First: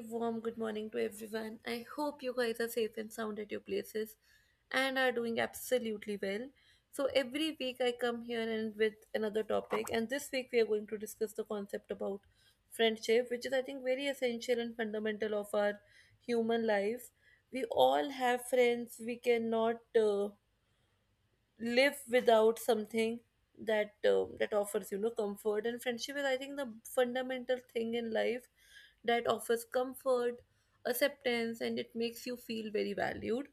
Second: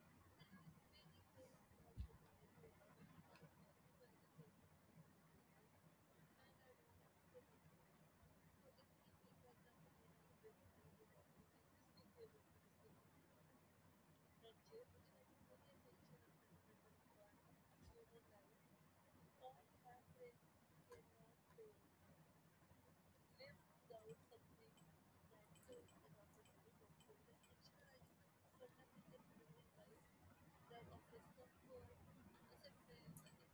warm good morning to everyone. I hope you guys are safe and sound at your places and are doing absolutely well. So, every week I come here and with another topic, and this week we are going to discuss the concept about friendship, which is, I think, very essential and fundamental of our human life. We all have friends. We cannot live without something that that offers comfort. And friendship is, I think, the fundamental thing in life that offers comfort, acceptance, and it makes you feel very valued.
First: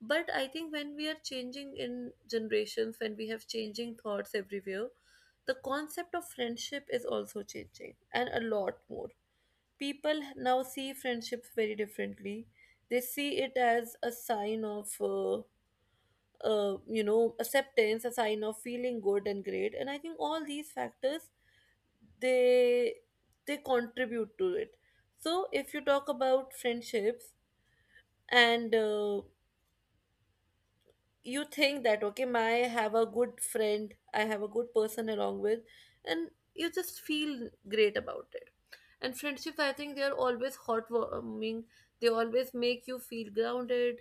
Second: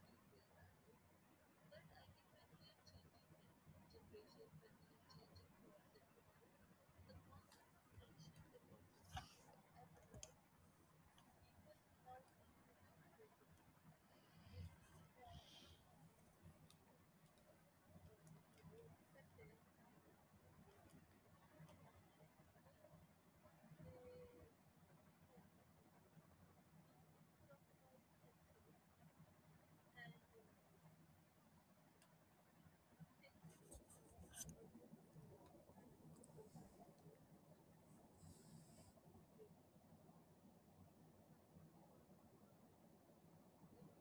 But I think when we are changing in generations, when we have changing thoughts everywhere, the concept of friendship is also changing, and a lot more people now see friendships very differently. They see it as a sign of acceptance, a sign of feeling good and great, and I think all these factors, they they contribute to it. So if you talk about friendships and you think that, okay, my I have a good friend, I have a good person along with, and you just feel great about it. And friendships, I think they are always heartwarming. They always make you feel grounded,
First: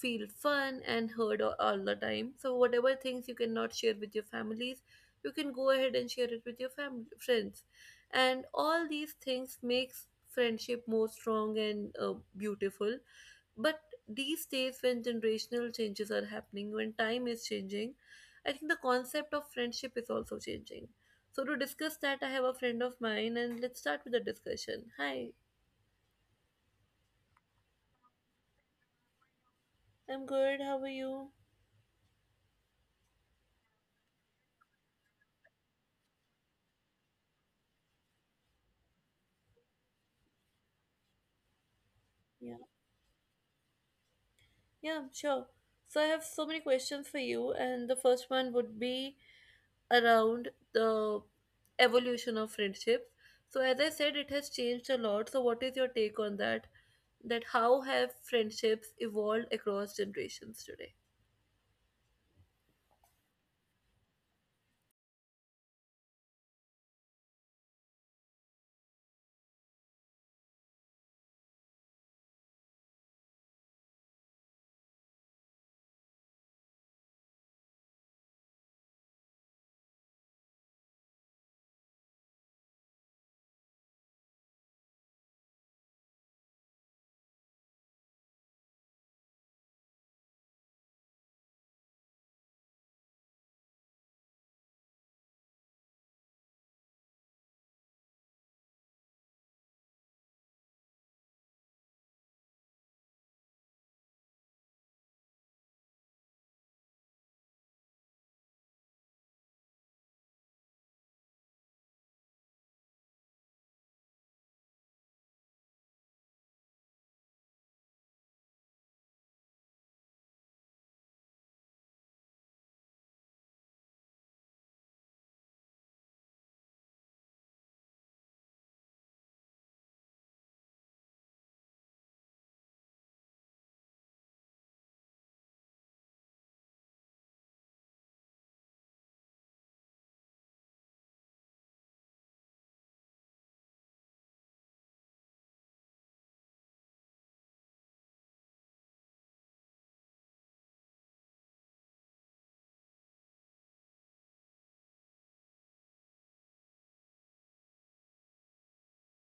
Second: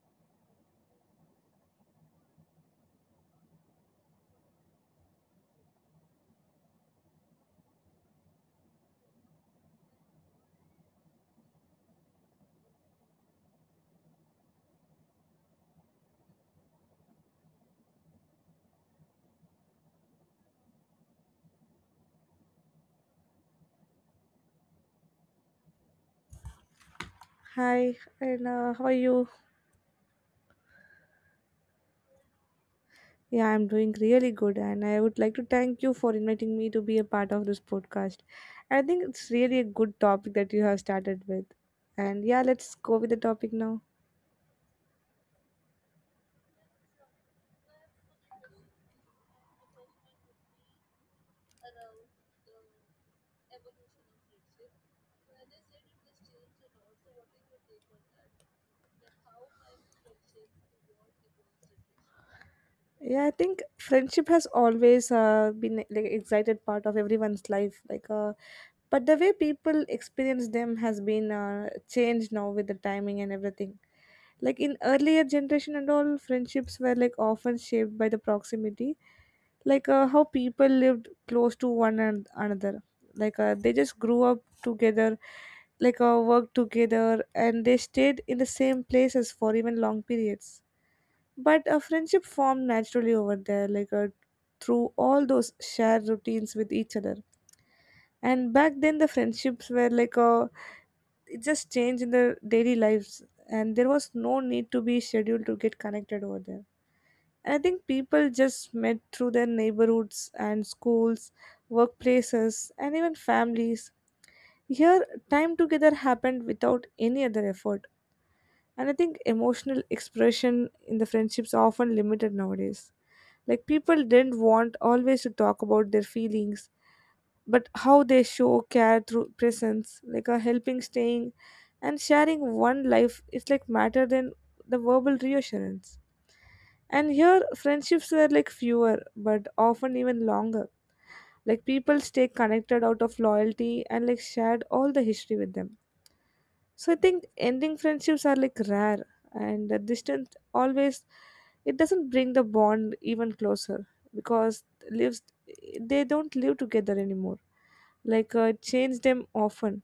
feel fun, and heard all the time. So whatever things you cannot share with your families, you can go ahead and share it with your family friends, and all these things makes friendship more strong and beautiful. But these days, when generational changes are happening, when time is changing, I think the concept of friendship is also changing. So to discuss that, I have a friend of mine, and let's start with the discussion. Hi. Hi, and how are you? I'm good, how are you? Yeah, I'm doing really good, and I would like to thank you for inviting me to be a part of this podcast. I think it's really a good topic that you have started with. And yeah, Yeah, let's go with the topic now. yeah, sure. So I have so many questions for you, and the first one would be around the evolution of friendships. So as I said, it has changed a lot. So what is your take on that, that how have friendships evolved across generations today? Yeah, I think friendship has always been like excited part of everyone's life. But the way people experience them has been changed now with the timing and everything. Like in earlier generation and all, friendships were like often shaped by the proximity, how people lived close to one and another. They just grew up together, worked together, and they stayed in the same places for even long periods, but a friendship formed naturally over there through all those shared routines with each other. And back then the friendships were like it just changed in their daily lives, and there was no need to be scheduled to get connected over there. And I think people just met through their neighborhoods and schools, workplaces and even families. Here time together happened without any other effort. And I think emotional expression in the friendships are often limited nowadays. Like people didn't want always to talk about their feelings, but how they show care through presence, like a helping, staying, and sharing one life is like matter than the verbal reassurance. And here friendships were like fewer, but often even longer. Like people stay connected out of loyalty and like shared all the history with them, so I think ending friendships are like rare and the distance always, it doesn't bring the bond even closer because lives, they don't live together anymore. Change them often.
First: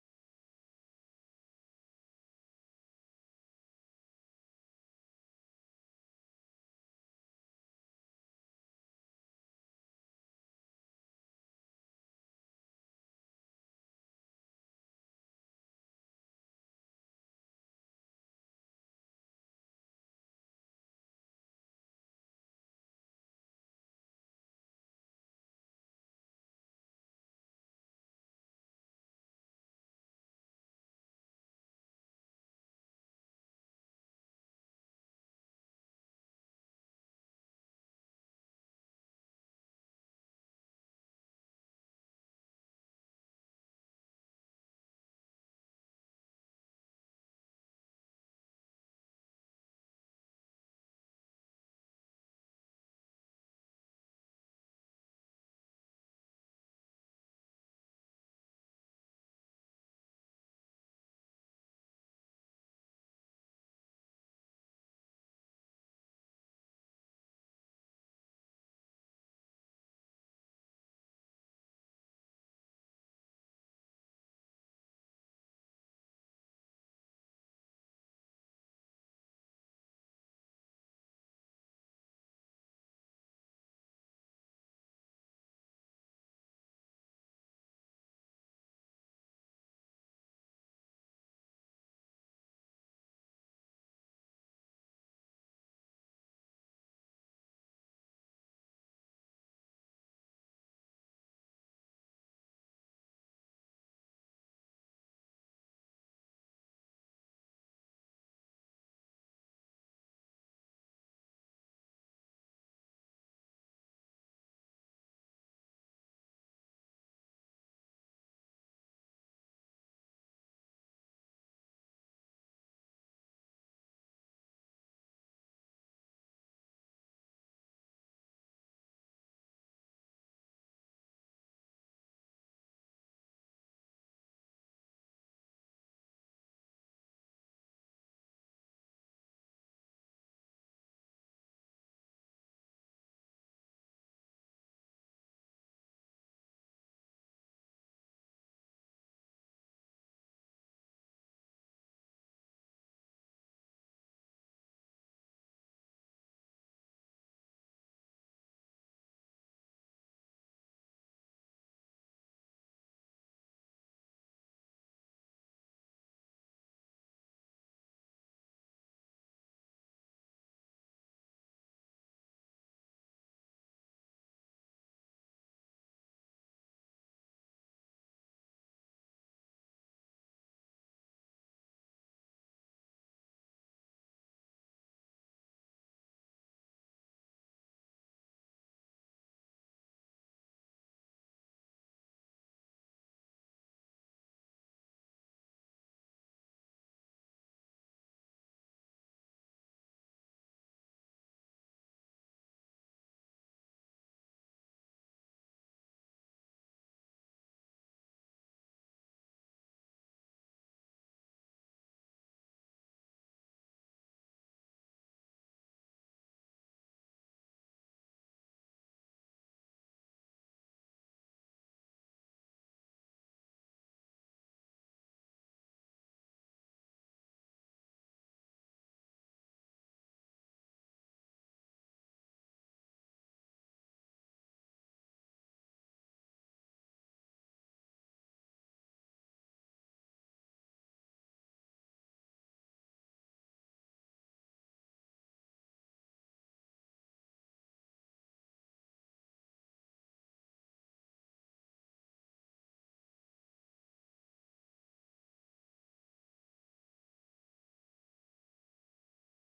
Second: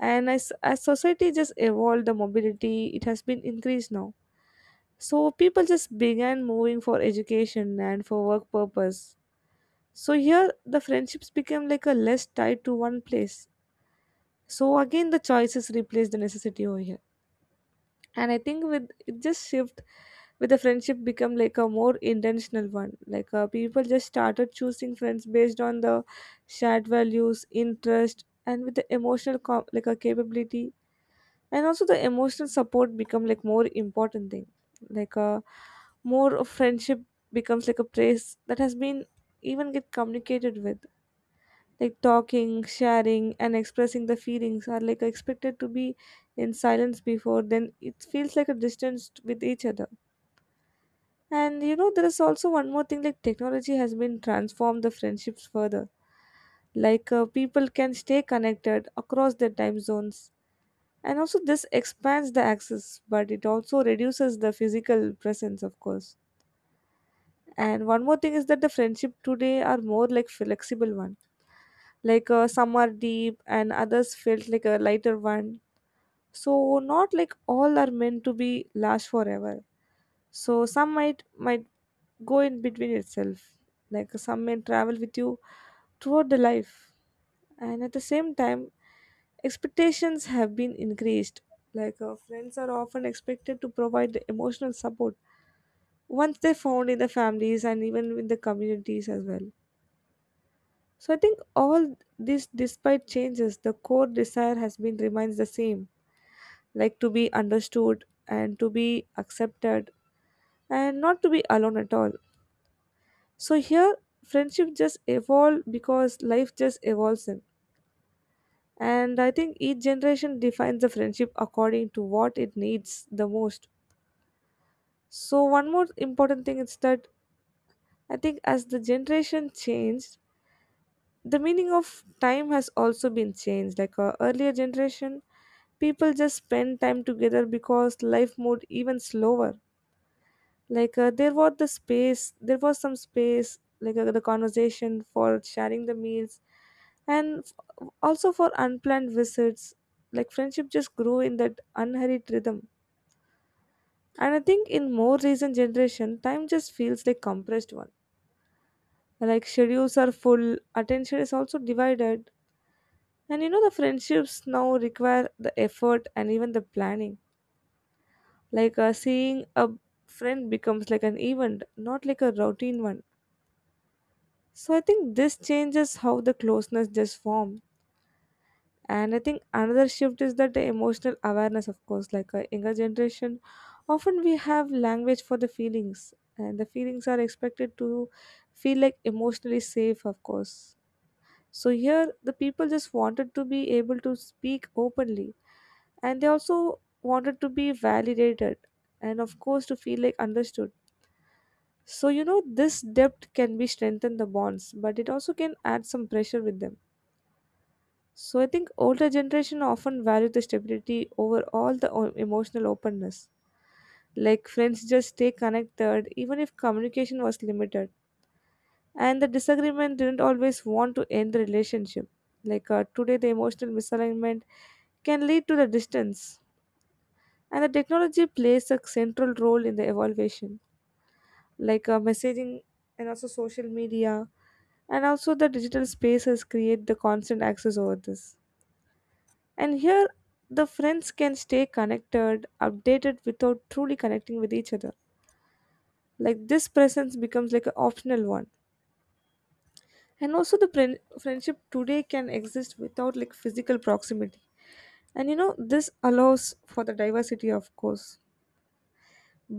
And as society just evolved the mobility, it has been increased now. So people just began moving for education and for work purpose. So here the friendships became like a less tied to one place. So again the choices replace the necessity over here. And I think with it just shift, with the friendship become like a more intentional one, people just started choosing friends based on the shared values interest and with the emotional like a capability. And also the emotional support become like more important thing, like uh, more of friendship becomes like a place that has been even get communicated with, like talking, sharing, and expressing the feelings are like expected to be in silence before, then it feels like a distance with each other. And you know, there is also one more thing like technology has been transformed the friendships further. People can stay connected across their time zones. And also, this expands the access, but it also reduces the physical presence, of course. And one more thing is that the friendship today are more like flexible one, some are deep and others felt like a lighter one, so not like all are meant to be last forever. So some might go in between itself, like some may travel with you throughout the life. And at the same time expectations have been increased, friends are often expected to provide the emotional support once they're found in the families and even in the communities as well. So I think all this despite changes, the core desire has been remains the same, like to be understood and to be accepted and not to be alone at all. So here friendship just evolve because life just evolves in. And I think each generation defines the friendship according to what it needs the most. So one more important thing is that I think as the generation changed, the meaning of time has also been changed. Like a earlier generation, people just spend time together because life moved even slower. There was the space, there was some space, the conversation for sharing the meals, and also for unplanned visits. Like friendship just grew in that unhurried rhythm. And I think in more recent generation, time just feels like compressed one. Like schedules are full, attention is also divided, and you know the friendships now require the effort and even the planning, seeing a friend becomes like an event, not like a routine one. So I think this changes how the closeness just formed. And I think another shift is that the emotional awareness, of course, like a younger generation often we have language for the feelings and the feelings are expected to feel like emotionally safe, of course. So here the people just wanted to be able to speak openly, and they also wanted to be validated, and of course to feel like understood. So, you know, this depth can be strengthen the bonds, but it also can add some pressure with them. So, I think older generation often value the stability over all the emotional openness. Like friends just stay connected even if communication was limited, and the disagreement didn't always want to end the relationship. Today, the emotional misalignment can lead to the distance, and the technology plays a central role in the evaluation. Messaging and also social media and also the digital spaces create the constant access over this. And here the friends can stay connected updated without truly connecting with each other. Like this presence becomes like an optional one. And also the friendship today can exist without like physical proximity. And you know this allows for the diversity, of course.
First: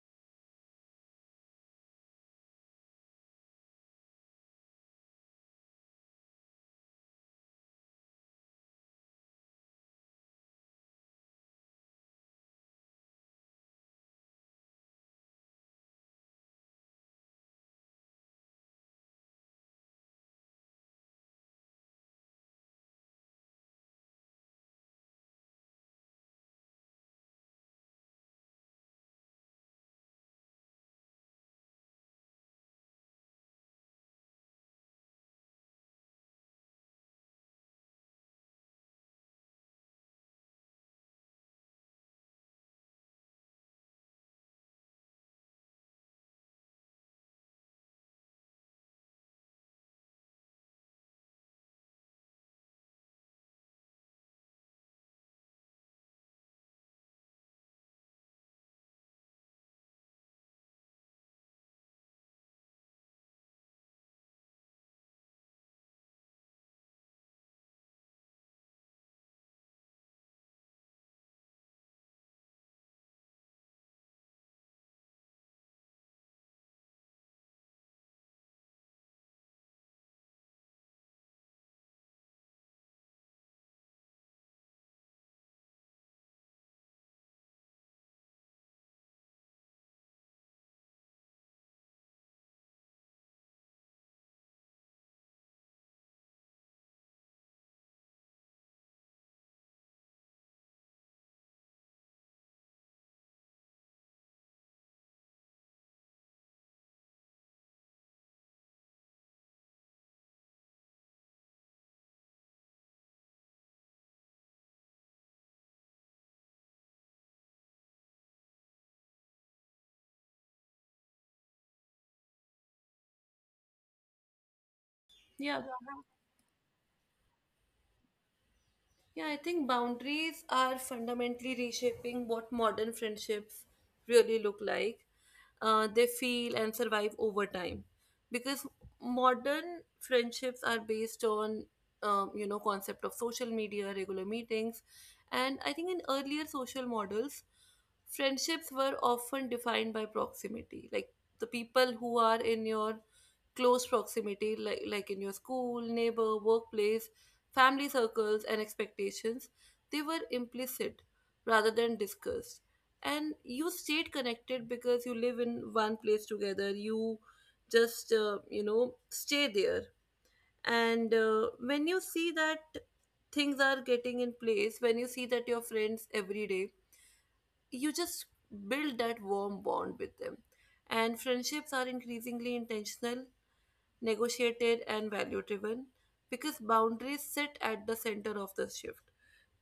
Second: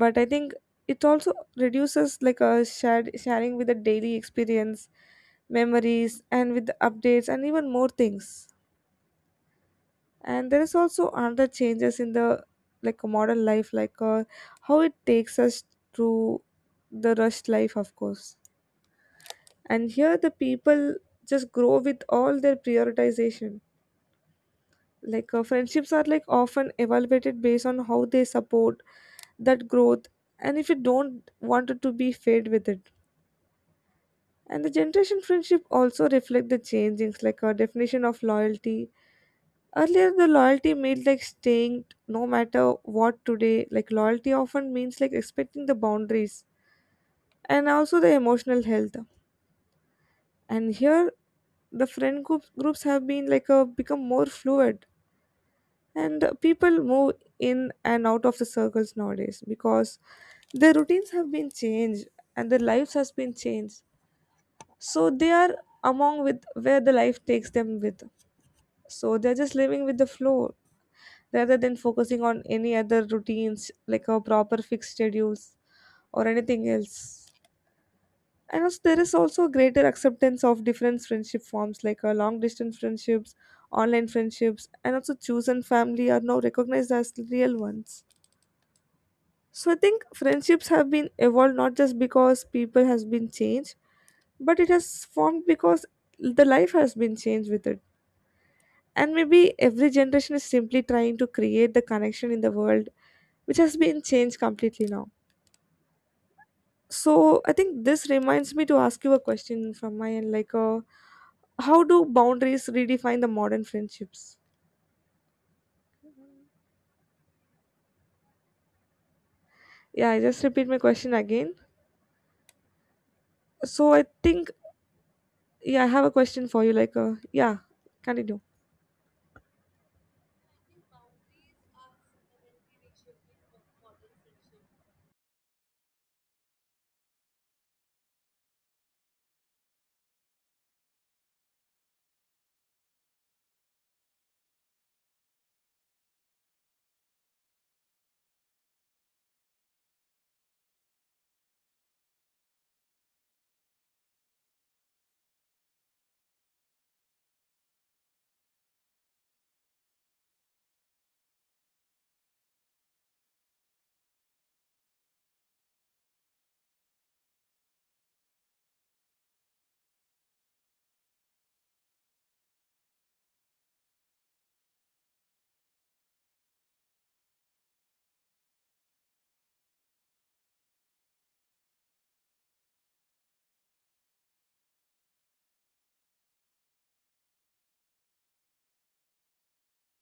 But I think it also reduces like a shared sharing with the daily experience, memories and with the updates and even more things. And there is also another changes in the like a modern life, how it takes us through the rushed life, of course. And here the people just grow with all their prioritization, friendships are like often evaluated based on how they support that growth, and if you don't want it to be fade with it. And the generation friendship also reflect the changings like our definition of loyalty. Earlier the loyalty meant like staying no matter what today. Like loyalty often means like expecting the boundaries and also the emotional health. And here the friend groups have been like a become more fluid, and people move in and out of the circles nowadays because their routines have been changed and their lives has been changed, so they are among with where the life takes them with. So they're just living with the flow rather than focusing on any other routines like a proper fixed schedules or anything else. And also, there is also greater acceptance of different friendship forms, long distance friendships, online friendships, and also chosen family are now recognized as real ones. So I think friendships have been evolved not just because people has been changed, but it has formed because the life has been changed with it. And maybe every generation is simply trying to create the connection in the world, which has been changed completely now. So I think this reminds me to ask you a question from my end, like, how do boundaries redefine the modern friendships? Yeah, I just repeat my question again. So I think yeah, I Yeah. have a question for you. Like, yeah, continue. Yeah, I think boundaries are fundamentally reshaping what modern friendships really look like. They feel and survive over time because modern friendships are based on concept of social media, regular meetings. And I think in earlier social models, friendships were often defined by proximity, like the people who are in your close proximity, like, in your school, neighbor, workplace, family circles, and expectations, they were implicit rather than discussed. And you stayed connected because you live in one place together. You just, stay there. And when you see that things are getting in place, when you see that your friends every day, you just build that warm bond with them. And friendships are increasingly intentional, negotiated, and value driven because boundaries sit at the center of the shift,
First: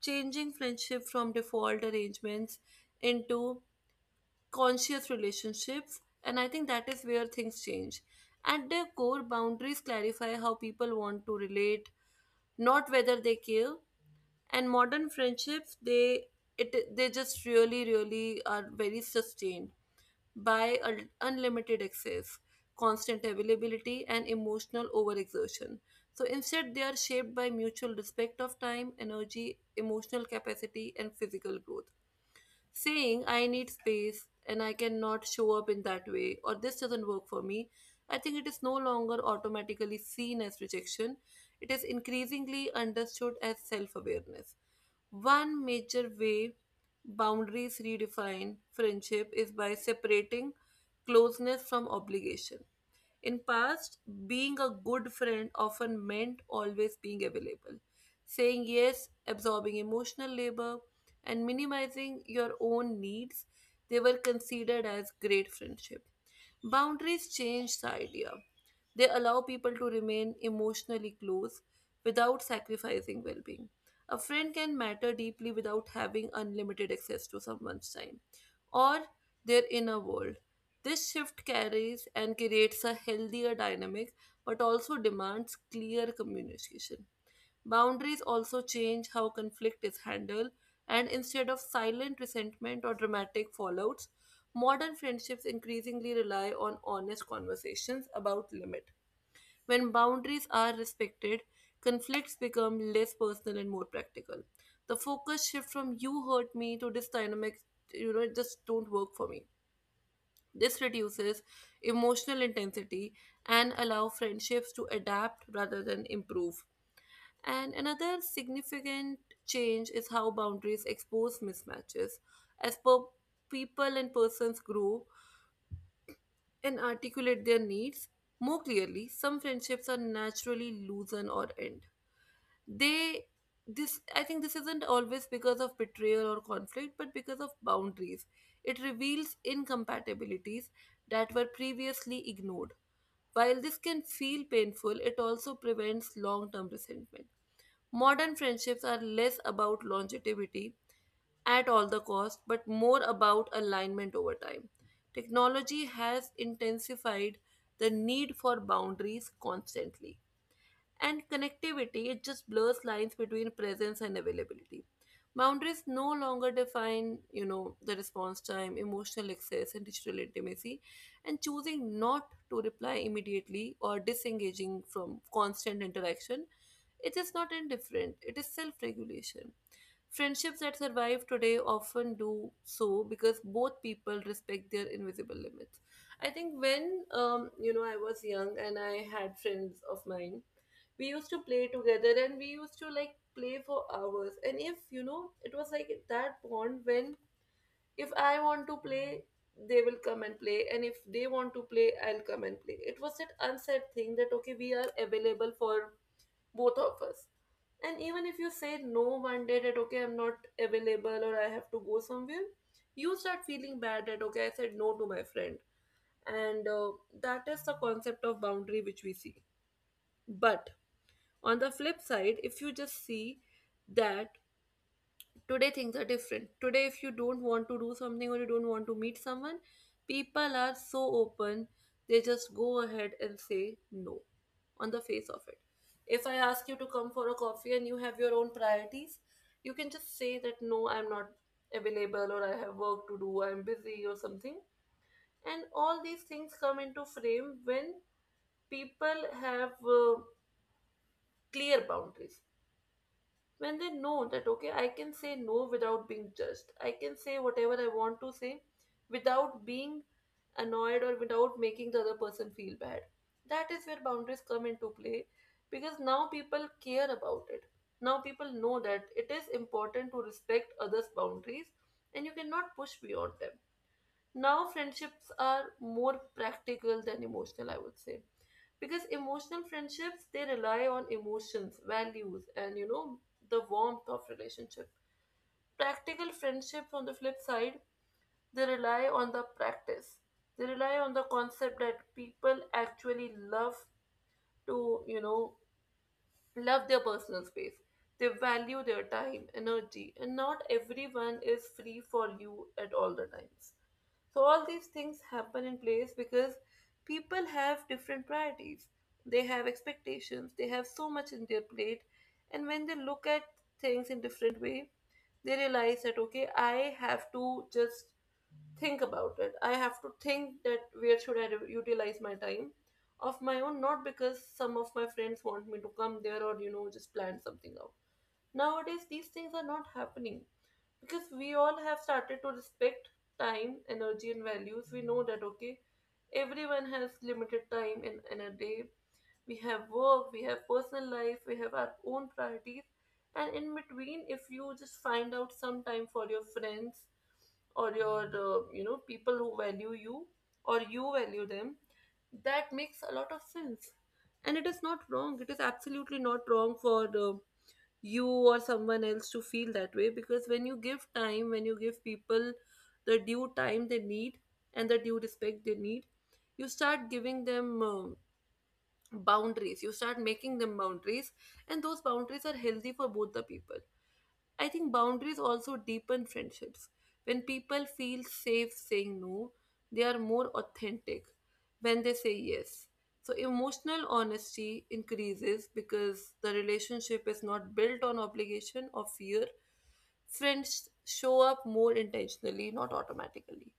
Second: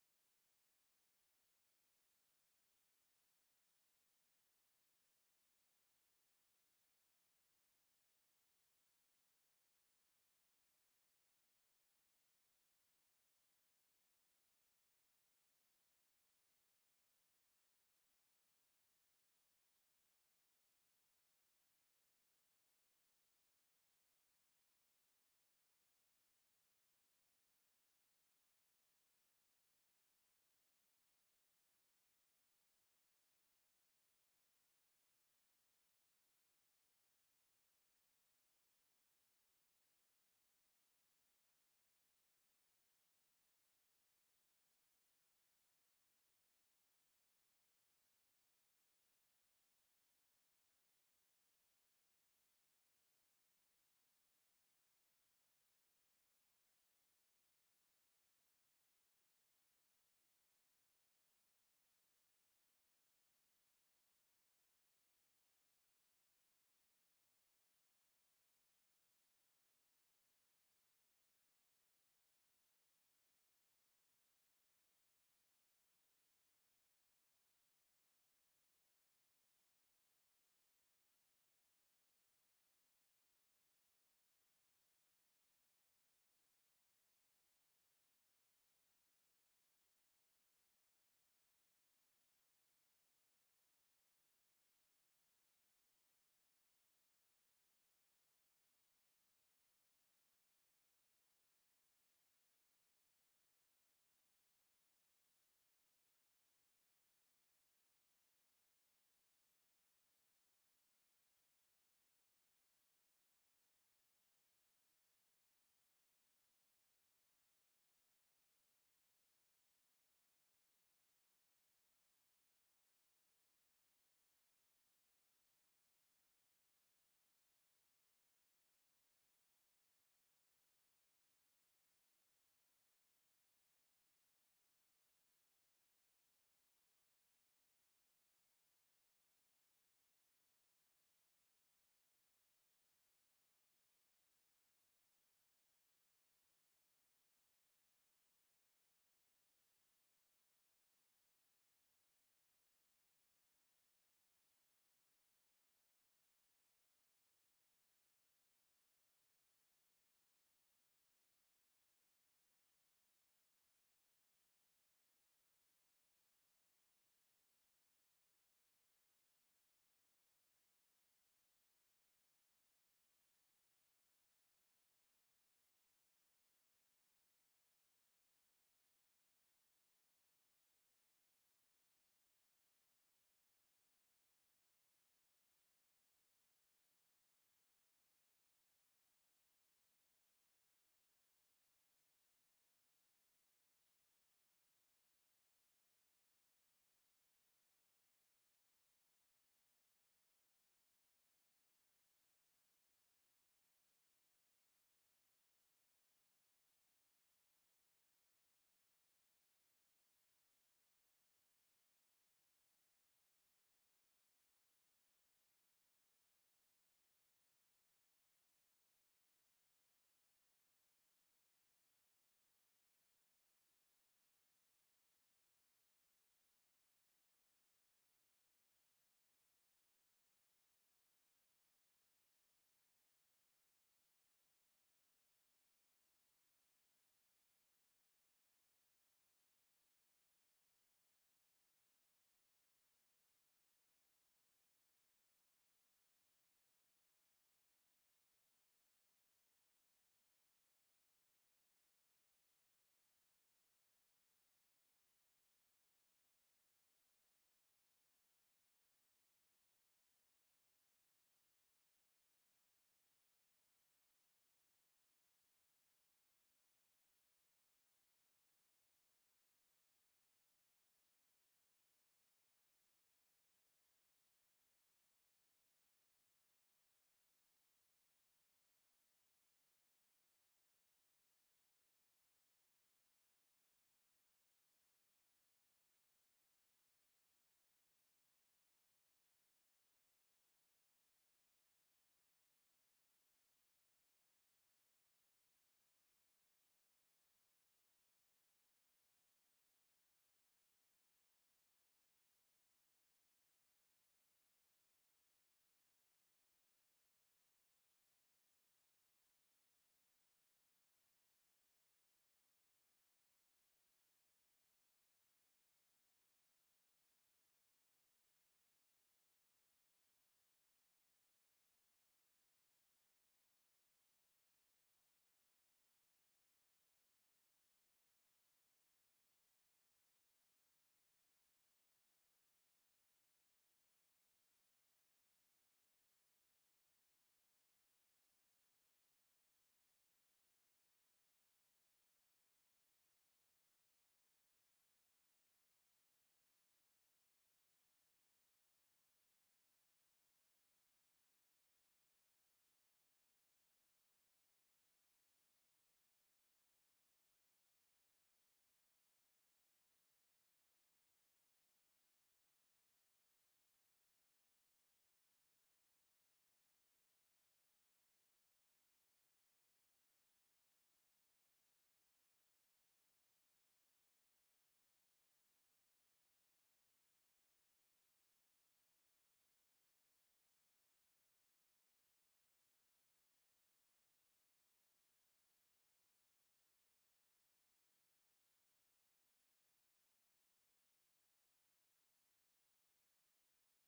changing friendship from default arrangements into conscious relationships. And I think that is where things change. At their core, boundaries clarify how people want to relate, not whether they care. And modern friendships, they it they just really are very sustained by unlimited access, constant availability, and emotional overexertion. So instead, they are shaped by mutual respect of time, energy, emotional capacity, and physical growth. Saying I need space and I cannot show up in that way, or this doesn't work for me, I think it is no longer automatically seen as rejection. It is increasingly understood as self awareness. One major way boundaries redefine friendship is by separating closeness from obligation. In past, being a good friend often meant always being available, saying yes, absorbing emotional labor, and minimizing your own needs. They were considered as great friendship. Boundaries change the idea. They allow people to remain emotionally close without sacrificing well being. A friend can matter deeply without having unlimited access to someone's time or their inner world. This shift carries and creates a healthier dynamic but also demands clear communication. Boundaries also change how conflict is handled, and instead of silent resentment or dramatic fallouts, modern friendships increasingly rely on honest conversations about limit. When boundaries are respected, conflicts become less personal and more practical. The focus shift from you hurt me to this dynamic, you know, it just don't work for me. This reduces emotional intensity and allow friendships to adapt rather than improve. And another significant change is how boundaries expose mismatches. As per people and persons grow and articulate their needs more clearly, some friendships are naturally loosen or end. They this, I think, this isn't always because of betrayal or conflict, but because of boundaries. It reveals incompatibilities that were previously ignored. While this can feel painful, it also prevents long term resentment. Modern friendships are less about longevity at all the cost, but more about alignment over time. Technology has intensified the need for boundaries constantly, and connectivity, it just blurs lines between presence and availability. Boundaries no longer define, you know, the response time, emotional access, and digital intimacy. And choosing not to reply immediately or disengaging from constant interaction, it is not indifferent, it is self regulation. Friendships that survive today often do so because both people respect their invisible limits. I think when I was young and I had friends of mine, we used to play together and we used to like play for hours. And if you know, it was like that bond when if I want to play, they will come and play, and if they want to play, I'll come and play. It was that unsaid thing that, okay, we are available for both of us. And even if you say no one day that, okay, I'm not available or I have to go somewhere, you start feeling bad that, okay, I said no to my friend. And that is the concept of boundary which we see. But on the flip side, if you just see that today things are different, today if you don't want to do something or you don't want to meet someone, people are so open, they just go ahead and say no on the face of it. If I ask you to come for a coffee and you have your own priorities, you can just say that no, I'm not available, or I have work to do, I'm busy or something. And all these things come into frame when people have clear boundaries. When they know that, okay, I can say no without being judged, I can say whatever I want to say without being annoyed or without making the other person feel bad, that is where boundaries come into play. Because now people care about it, now people know that it is important to respect others boundaries, and you cannot push beyond them. Now, friendships are more practical than emotional, I would say. Because emotional friendships, they rely on emotions, values, and you know, the warmth of relationship. Practical friendships, on the flip side, they rely on the practice. They rely on the concept that people actually love to, you know, love their personal space. They value their time, energy, and not everyone is free for you at all the times. So all these things happen in place because people have different priorities. They have expectations. They have so much in their plate, and when they look at things in different way, they realize that, okay, I have to just think about it. I have to think that where should I utilize my time of my own, not because some of my friends want me to come there, or you know just plan something out. Nowadays, these things are not happening because we all have started to respect time, energy, and values. We know that, okay, everyone has limited time in a day. We have work, we have personal life, we have our own priorities. And in between, if you just find out some time for your friends, or your, you know, people who value you or you value them, that makes a lot of sense. And it is not wrong. It is absolutely not wrong for the you or someone else to feel that way because when you give time, when you give people the due time they need and the due respect they need, you start giving them boundaries, you start making them boundaries, and those boundaries are healthy for both the people. I think boundaries also deepen friendships. When people feel safe saying no, they are more authentic when they say yes. So emotional honesty increases because the relationship is not built on obligation or fear. Friends show up more intentionally, not automatically.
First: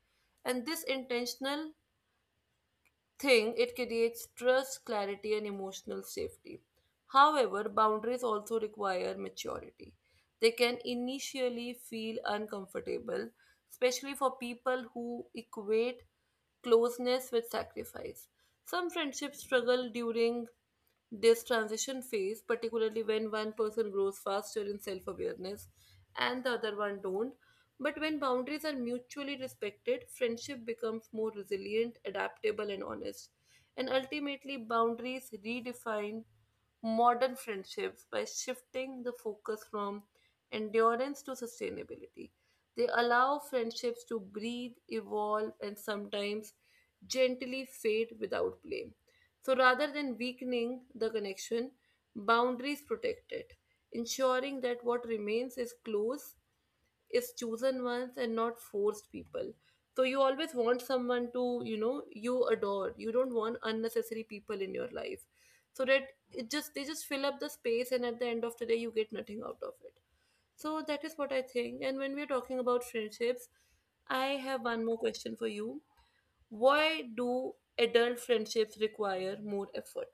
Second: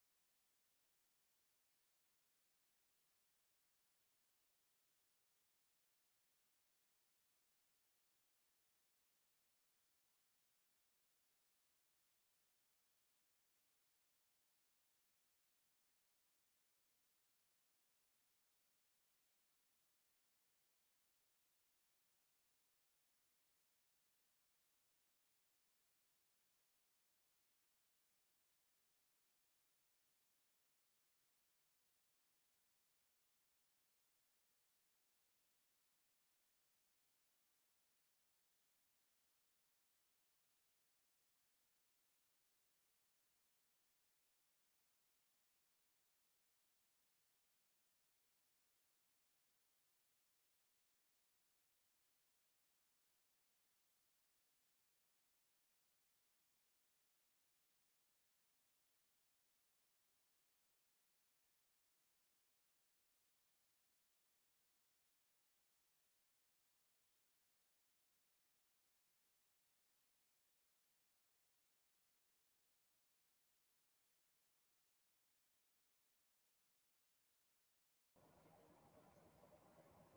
And this intentional thing, it creates trust, clarity, and emotional safety. However, boundaries also require maturity. They can initially feel uncomfortable, especially for people who equate closeness with sacrifice. Some friendships struggle during this transition phase, particularly when one person grows faster in self awareness and the other one don't. But when boundaries are mutually respected, friendship becomes more resilient, adaptable, and honest. And ultimately, boundaries redefine modern friendships by shifting the focus from endurance to sustainability. They allow friendships to breathe, evolve, and sometimes gently fade without blame. So rather than weakening the connection, boundaries protect it, ensuring that what remains is close, is chosen ones, and not forced people. So you always want someone to, you know, you adore. You don't want unnecessary people in your life. So that it just they just fill up the space, and at the end of the day you get nothing out of it. So that is what I think. And when we're talking about friendships, I have one more question for you. Why do adult friendships require more effort?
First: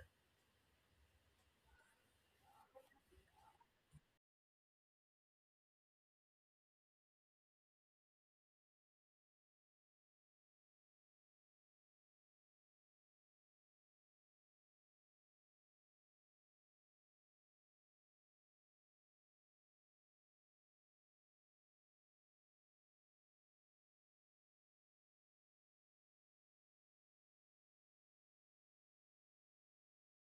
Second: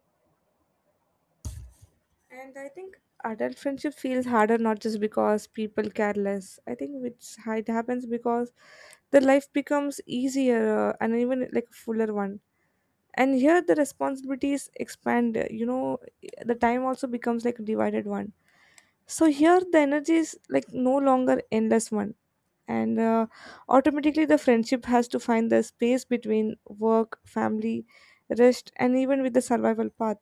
And I think adult friendship feels harder not just because people care less. I think it happens because the life becomes easier and even like a fuller one. And here the responsibilities expand, you know, the time also becomes like a divided one. So here the energy is like no longer endless one. And automatically the friendship has to find the space between work, family, rest, and even with the survival path.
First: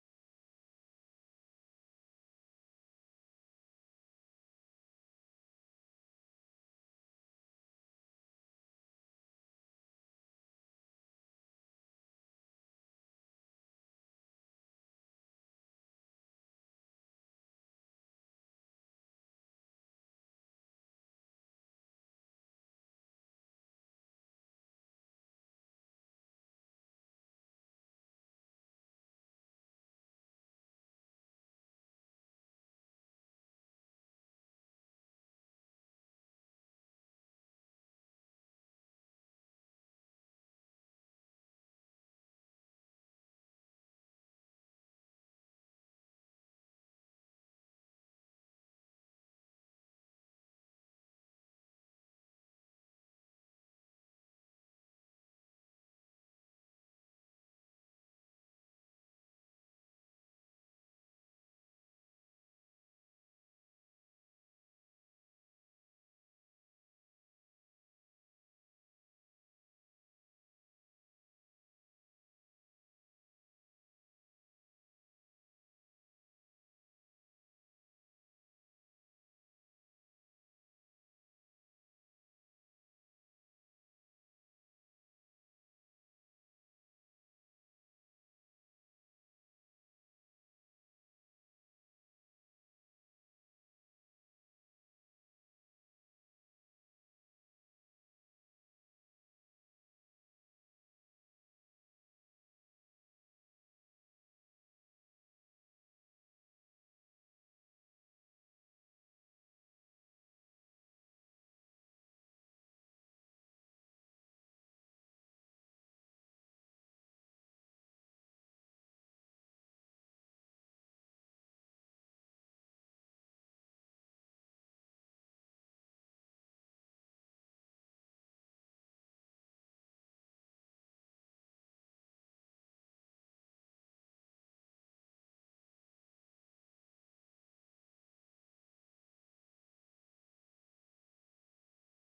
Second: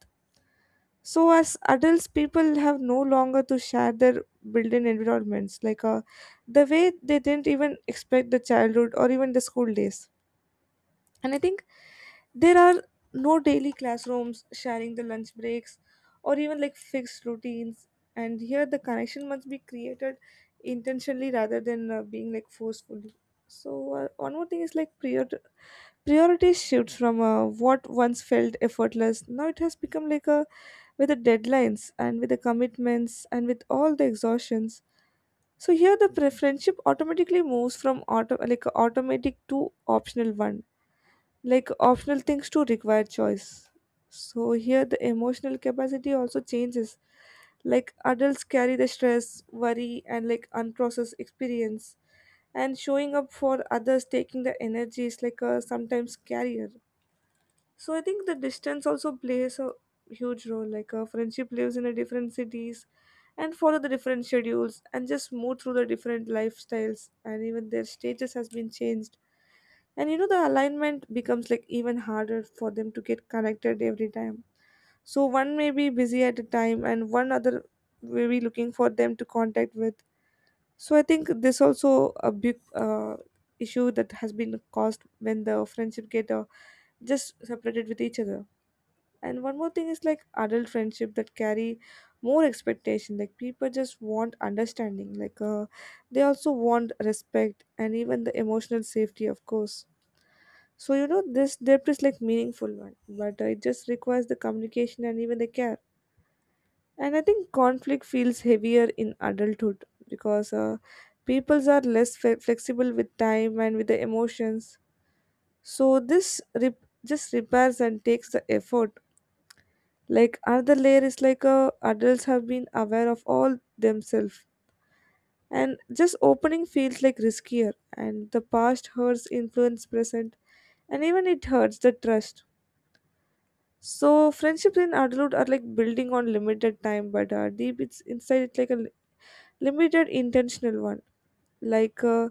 So as adults, people have no longer to share their built-in environments, the way they didn't even expect the childhood or even the school days. And I think there are no daily classrooms sharing the lunch breaks or even like fixed routines. And here the connection must be created intentionally rather than being like forcefully. So one more thing is like priority shifts from what once felt effortless. Now it has become like a with the deadlines and with the commitments and with all the exhaustions. So here the friendship automatically moves from auto like automatic to optional one, like optional things to require choice. So here the emotional capacity also changes. Like adults carry the stress, worry, and like unprocessed experience, and showing up for others taking the energy is like a sometimes carrier. So I think the distance also plays a huge role. Like a friendship lives in a different cities and follow the different schedules and just move through the different lifestyles and even their status has been changed, and you know the alignment becomes like even harder for them to get connected every time. So one may be busy at a time and one other may be looking for them to contact with. So I think this also a big issue that has been caused when the friendship get just separated with each other. And one more thing is like adult friendship that carry more expectation, like people just want understanding, like they also want respect and even the emotional safety, of course. So you know this depth is like meaningful one, but it just requires the communication and even the care. And I think conflict feels heavier in adulthood because peoples are less flexible with time and with the emotions. So this just repairs and takes the effort. Like another layer is like adults have been aware of all themselves, and just opening feels like riskier. And the past hurts influence present, and even it hurts the trust. So friendships in adulthood are like building on limited time, but deep it's inside it's like a limited intentional one, like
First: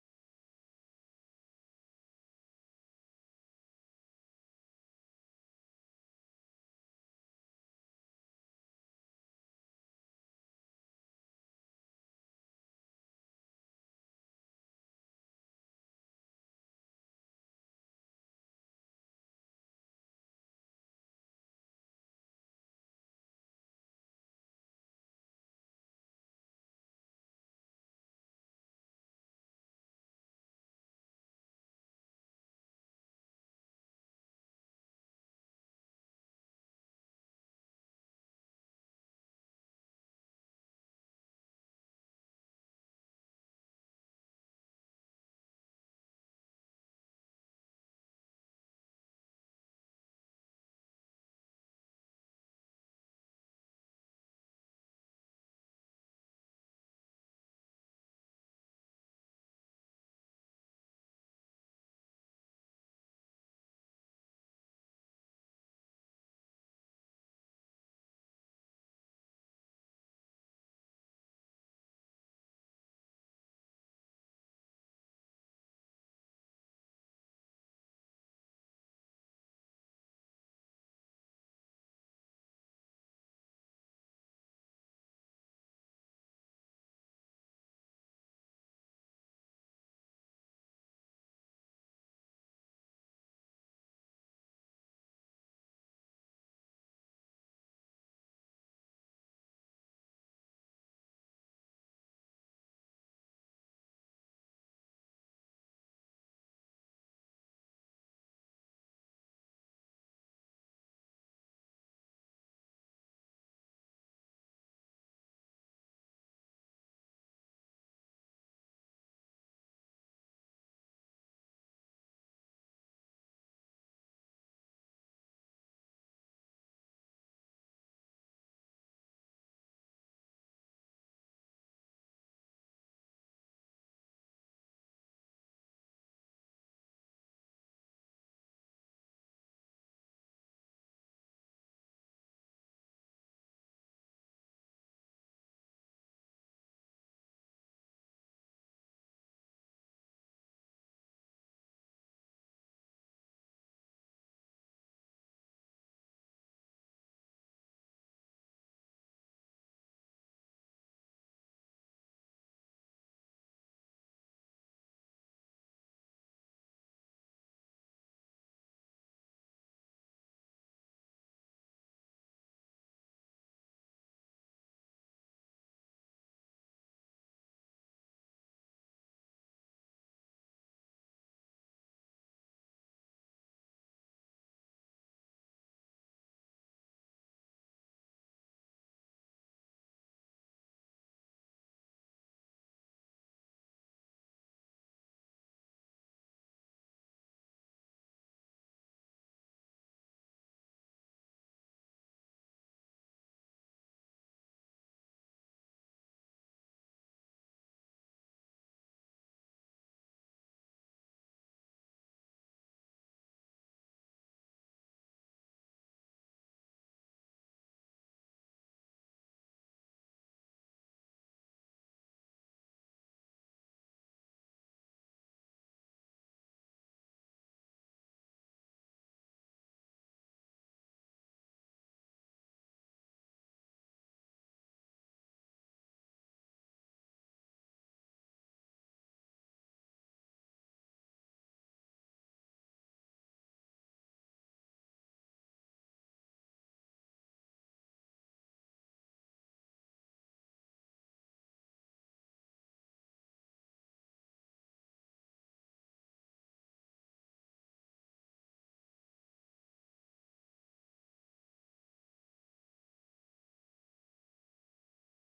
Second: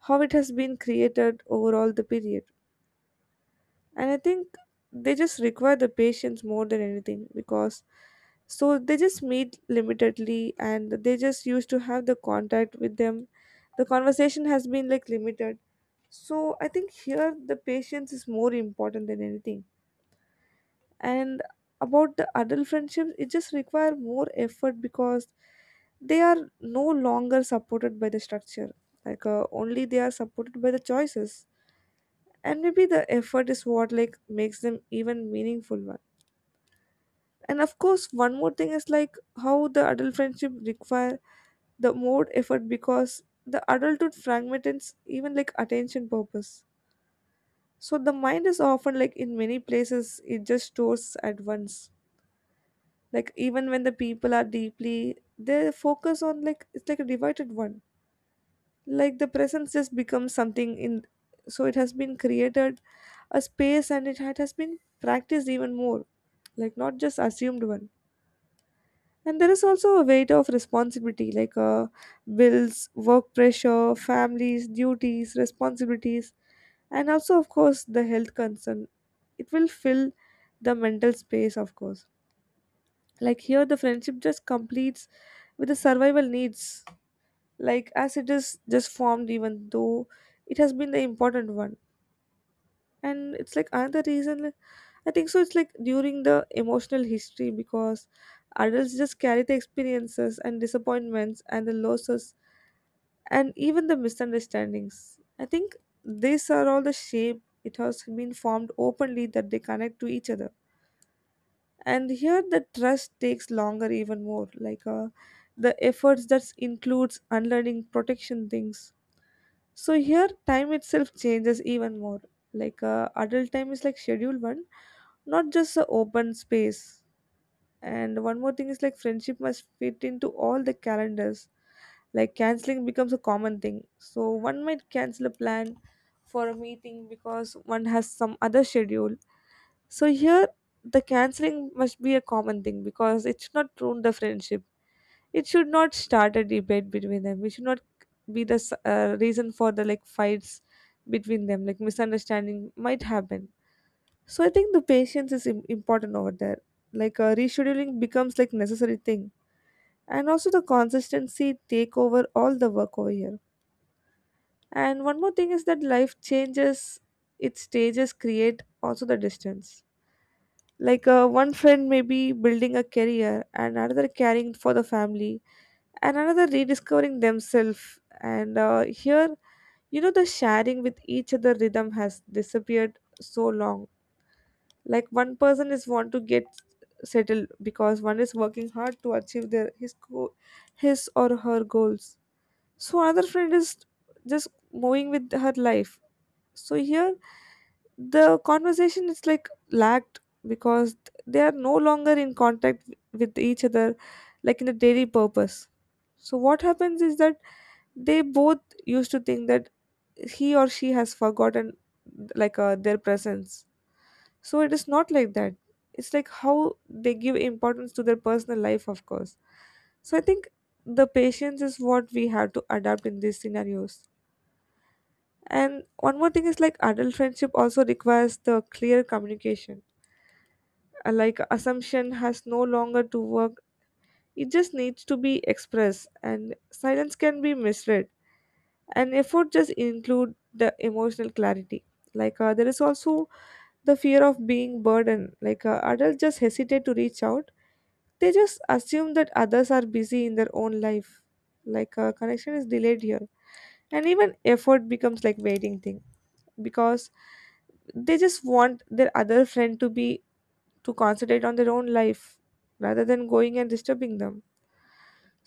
how it has been created over all the period. And I think they just require the patience more than anything, because so they just meet limitedly and they just used to have the contact with them. The conversation has been like limited. So I think here the patience is more important than anything. And about the adult friendships, it just require more effort because they are no longer supported by the structure. Like only they are supported by the choices, and maybe the effort is what like makes them even meaningful one. And of course one more thing is like how the adult friendship require the more effort, because the adulthood fragments even like attention purpose. So the mind is often like in many places, it just stores at once. Like even when the people are deeply, they focus on like it's like a divided one. Like the presence just becomes something in. So it has been created a space, and it has been practiced even more, like not just assumed one. And there is also a weight of responsibility, like bills, work pressure, families, duties, responsibilities, and also of course the health concern. It will fill the mental space, of course. Like here the friendship just completes with the survival needs, like as it is just formed even though it has been the important one. And it's like another reason, I think. So it's like during the emotional history, because adults just carry the experiences and disappointments and the losses and even the misunderstandings. I think these are all the shape it has been formed openly that they connect to each other. And here the trust takes longer even more, like the efforts that includes unlearning protection things. So here time itself changes even more. Like adult time is like schedule one, not just a open space. And one more thing is like friendship must fit into all the calendars. Like canceling becomes a common thing. So one might cancel a plan for a meeting because one has some other schedule. So here the canceling must be a common thing because it should not ruin the friendship. It should not start a debate between them. It should not be the reason for the like fights between them. Like misunderstanding might happen. So I think the patience is important over there. Like rescheduling becomes like necessary thing, and also the consistency take over all the work over here. And one more thing is that life changes, its stages create also the distance. Like one friend may be building a career, and another caring for the family, and another rediscovering themselves. And here, you know, the sharing with each other rhythm has disappeared so long. Like one person is want to get settled because one is working hard to achieve their his or her goals. So another friend is just moving with her life. So here the conversation is like lagged because they are no longer in contact with each other, like in a daily purpose. So what happens is that they both used to think that he or she has forgotten, like their presence. So it is not like that. It's like how they give importance to their personal life, of course. So I think the patience is what we have to adapt in these scenarios. And one more thing is like adult friendship also requires the clear communication. Like assumption has no longer to work. It just needs to be expressed, and silence can be misread. And effort just include the emotional clarity. Like there is also the fear of being burdened. Like adults just hesitate to reach out. They just assume that others are busy in their own life. Like a connection is delayed here. And even effort becomes like waiting thing because they just want their other friend to be to concentrate on their own life rather than going and disturbing them.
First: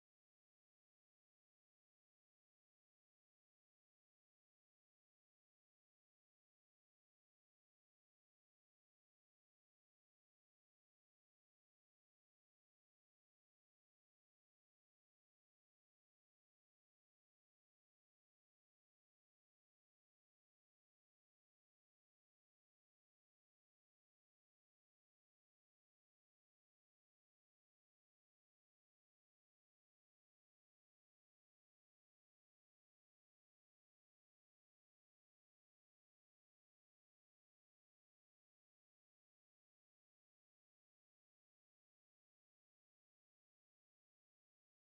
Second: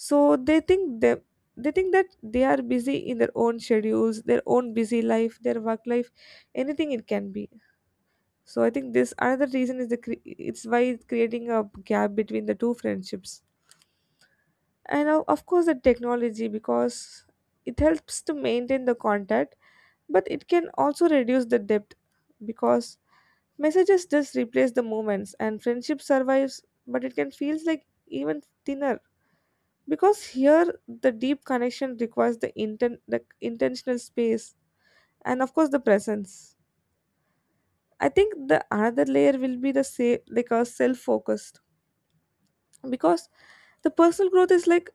So they think they think that they are busy in their own schedules, their own busy life, their work life, anything it can be. So I think this another reason is the it's why it's creating a gap between the two friendships. And of course the technology, because it helps to maintain the contact, but it can also reduce the depth, because messages just replace the moments, and friendship survives but it can feels like even thinner, because here the deep connection requires the intentional space, and of course the presence. I think the another layer will be the say like a self focused, because the personal growth is like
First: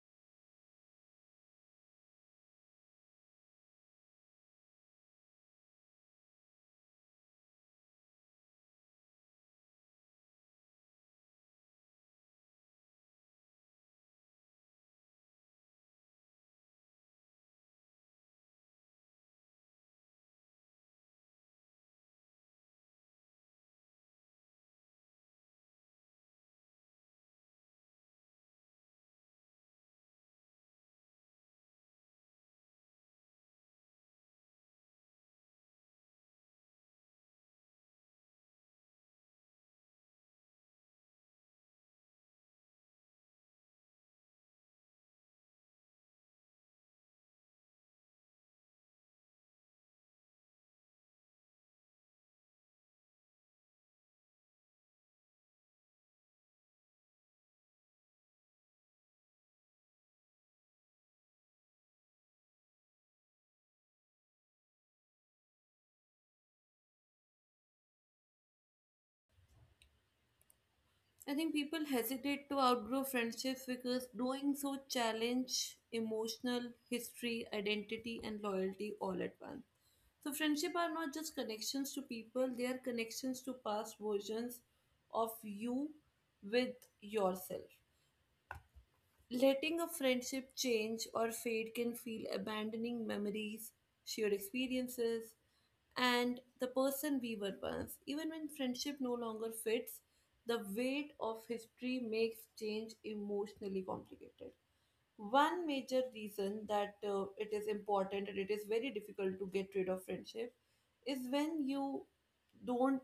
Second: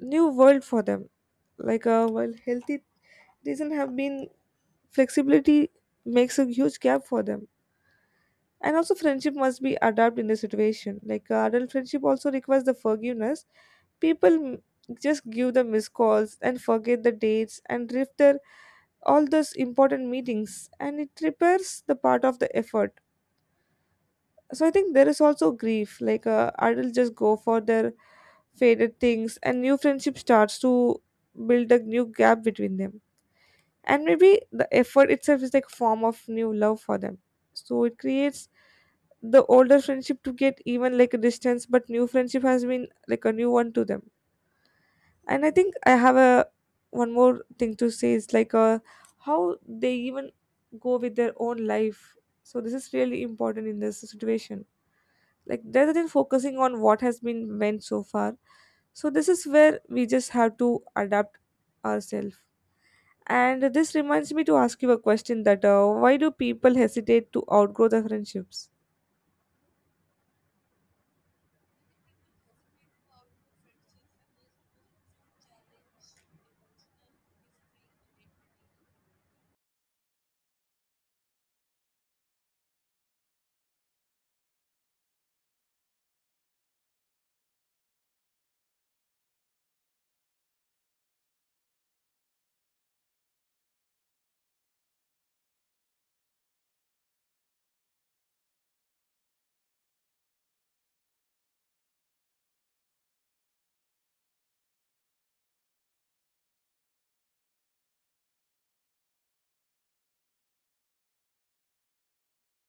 new world for them, like a well healthy reason have been flexibility makes a huge gap for them. And also friendship must be adapt in the situation, like adult friendship also requires the forgiveness. People just give the missed calls and forget the dates and drift their all those important meetings, and it repairs the part of the effort. So I think there is also grief, like adults just go for their faded things, and new friendship starts to build a new gap between them. And maybe the effort itself is like form of new love for them. So it creates the older friendship to get even like a distance, but new friendship has been like a new one to them. And I think I have a one more thing to say is like how they even go with their own life. So this is really important in this situation, like rather than focusing on what has been went so far. So this is where we just have to adapt ourselves. And this reminds me to ask you a question that why do people hesitate to outgrow the friendships? I think people hesitate to outgrow friendships because doing so challenge emotional history, identity, and loyalty all at once. So friendship are not just connections to people, they are connections to past versions of you with yourself. Letting a friendship change or fade can feel abandoning memories, shared experiences, and the person we were once. Even when friendship no longer fits, the weight of history makes change emotionally complicated. One major reason that it is important and it is very difficult to get rid of friendship is when you don't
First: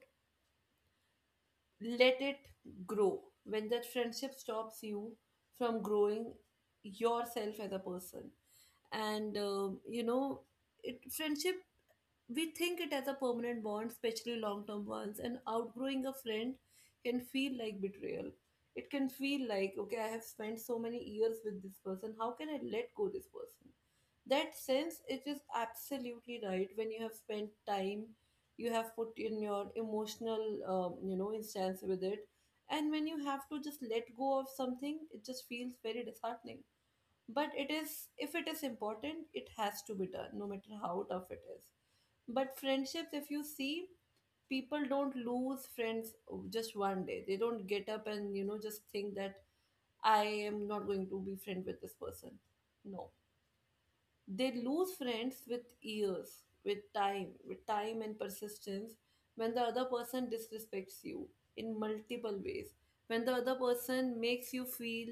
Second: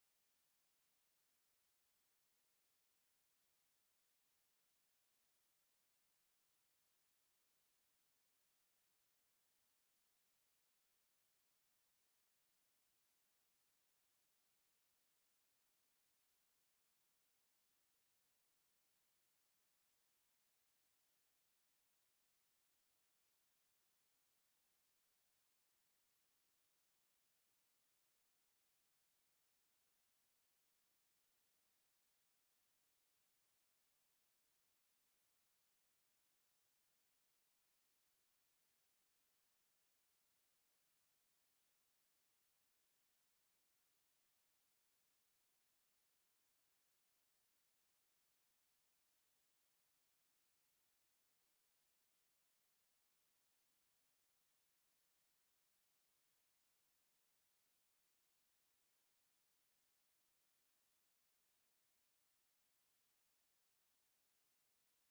let it grow. When that friendship stops you from growing yourself as a person, and it friendship, we think it as a permanent bond, especially long term ones, and outgrowing a friend can feel like betrayal. It can feel like, okay, I have spent so many years with this person, how can I let go this person? That sense, it is absolutely right. When you have spent time, you have put in your emotional, instance with it, and when you have to just let go of something, it just feels very disheartening. But it is, if it is important, it has to be done no matter how tough it is. But friendships, if you see, people don't lose friends just one day. They don't get up and just think that I am not going to be friend with this person. No, they lose friends with years, with time, with time and persistence. When the other person disrespects you in multiple ways, when the other person makes you feel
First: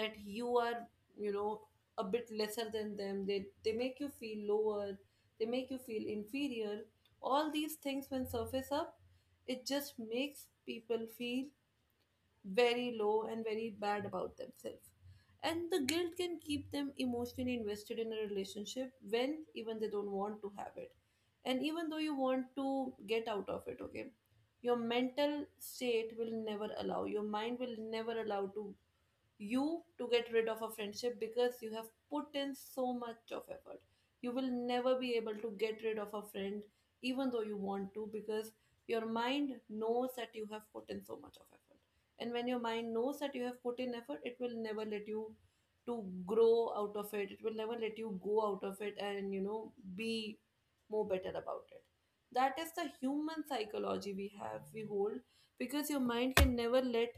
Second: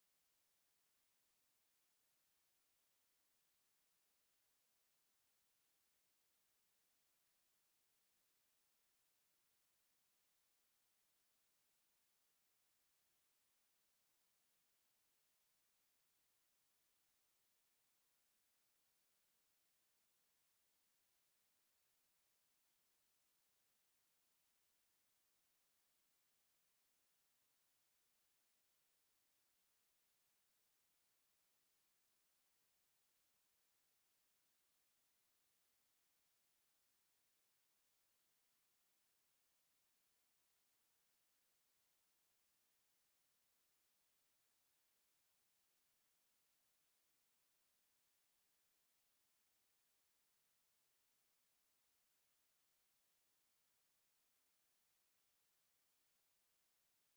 that you are, you know a bit lesser than them, they make you feel lower, they make you feel inferior, all these things when surface up, it just makes people feel very low and very bad about themselves. And the guilt can keep them emotionally invested in a relationship when even they don't want to have it. And even though you want to get out of it, okay, your mental state will never allow, your mind will never allow to you to get rid of a friendship because you have put in so much of effort. You will never be able to get rid of a friend even though you want to, because your mind knows that you have put in so much of effort. And when your mind knows that you have put in effort, it will never let you to grow out of it. It will never let you go out of it and be more better about it. That is the human psychology we have, we hold, because your mind can never let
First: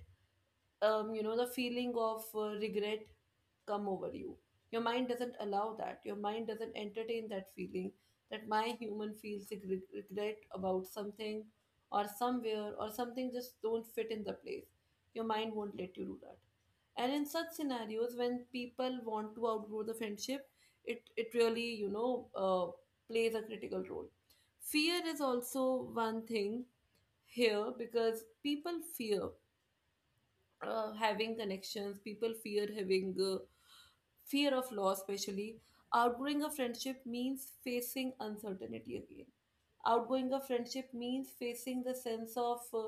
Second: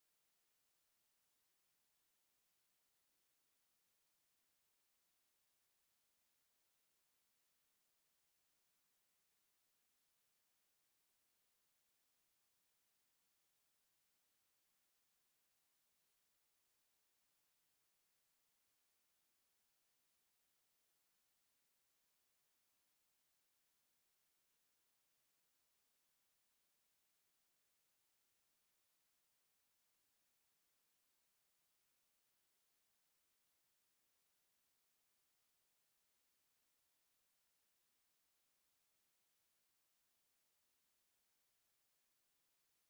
the feeling of regret come over you. Your mind doesn't allow that. Your mind doesn't entertain that feeling that my human feels regret about something or somewhere or something just don't fit in the place. Your mind won't let you do that. And in such scenarios, when people want to outgrow the friendship, it really, plays a critical role. Fear is also one thing here, because people fear having connections, people fear having fear of loss, especially. Outgrowing a friendship means facing uncertainty again. Outgoing of friendship means facing the sense of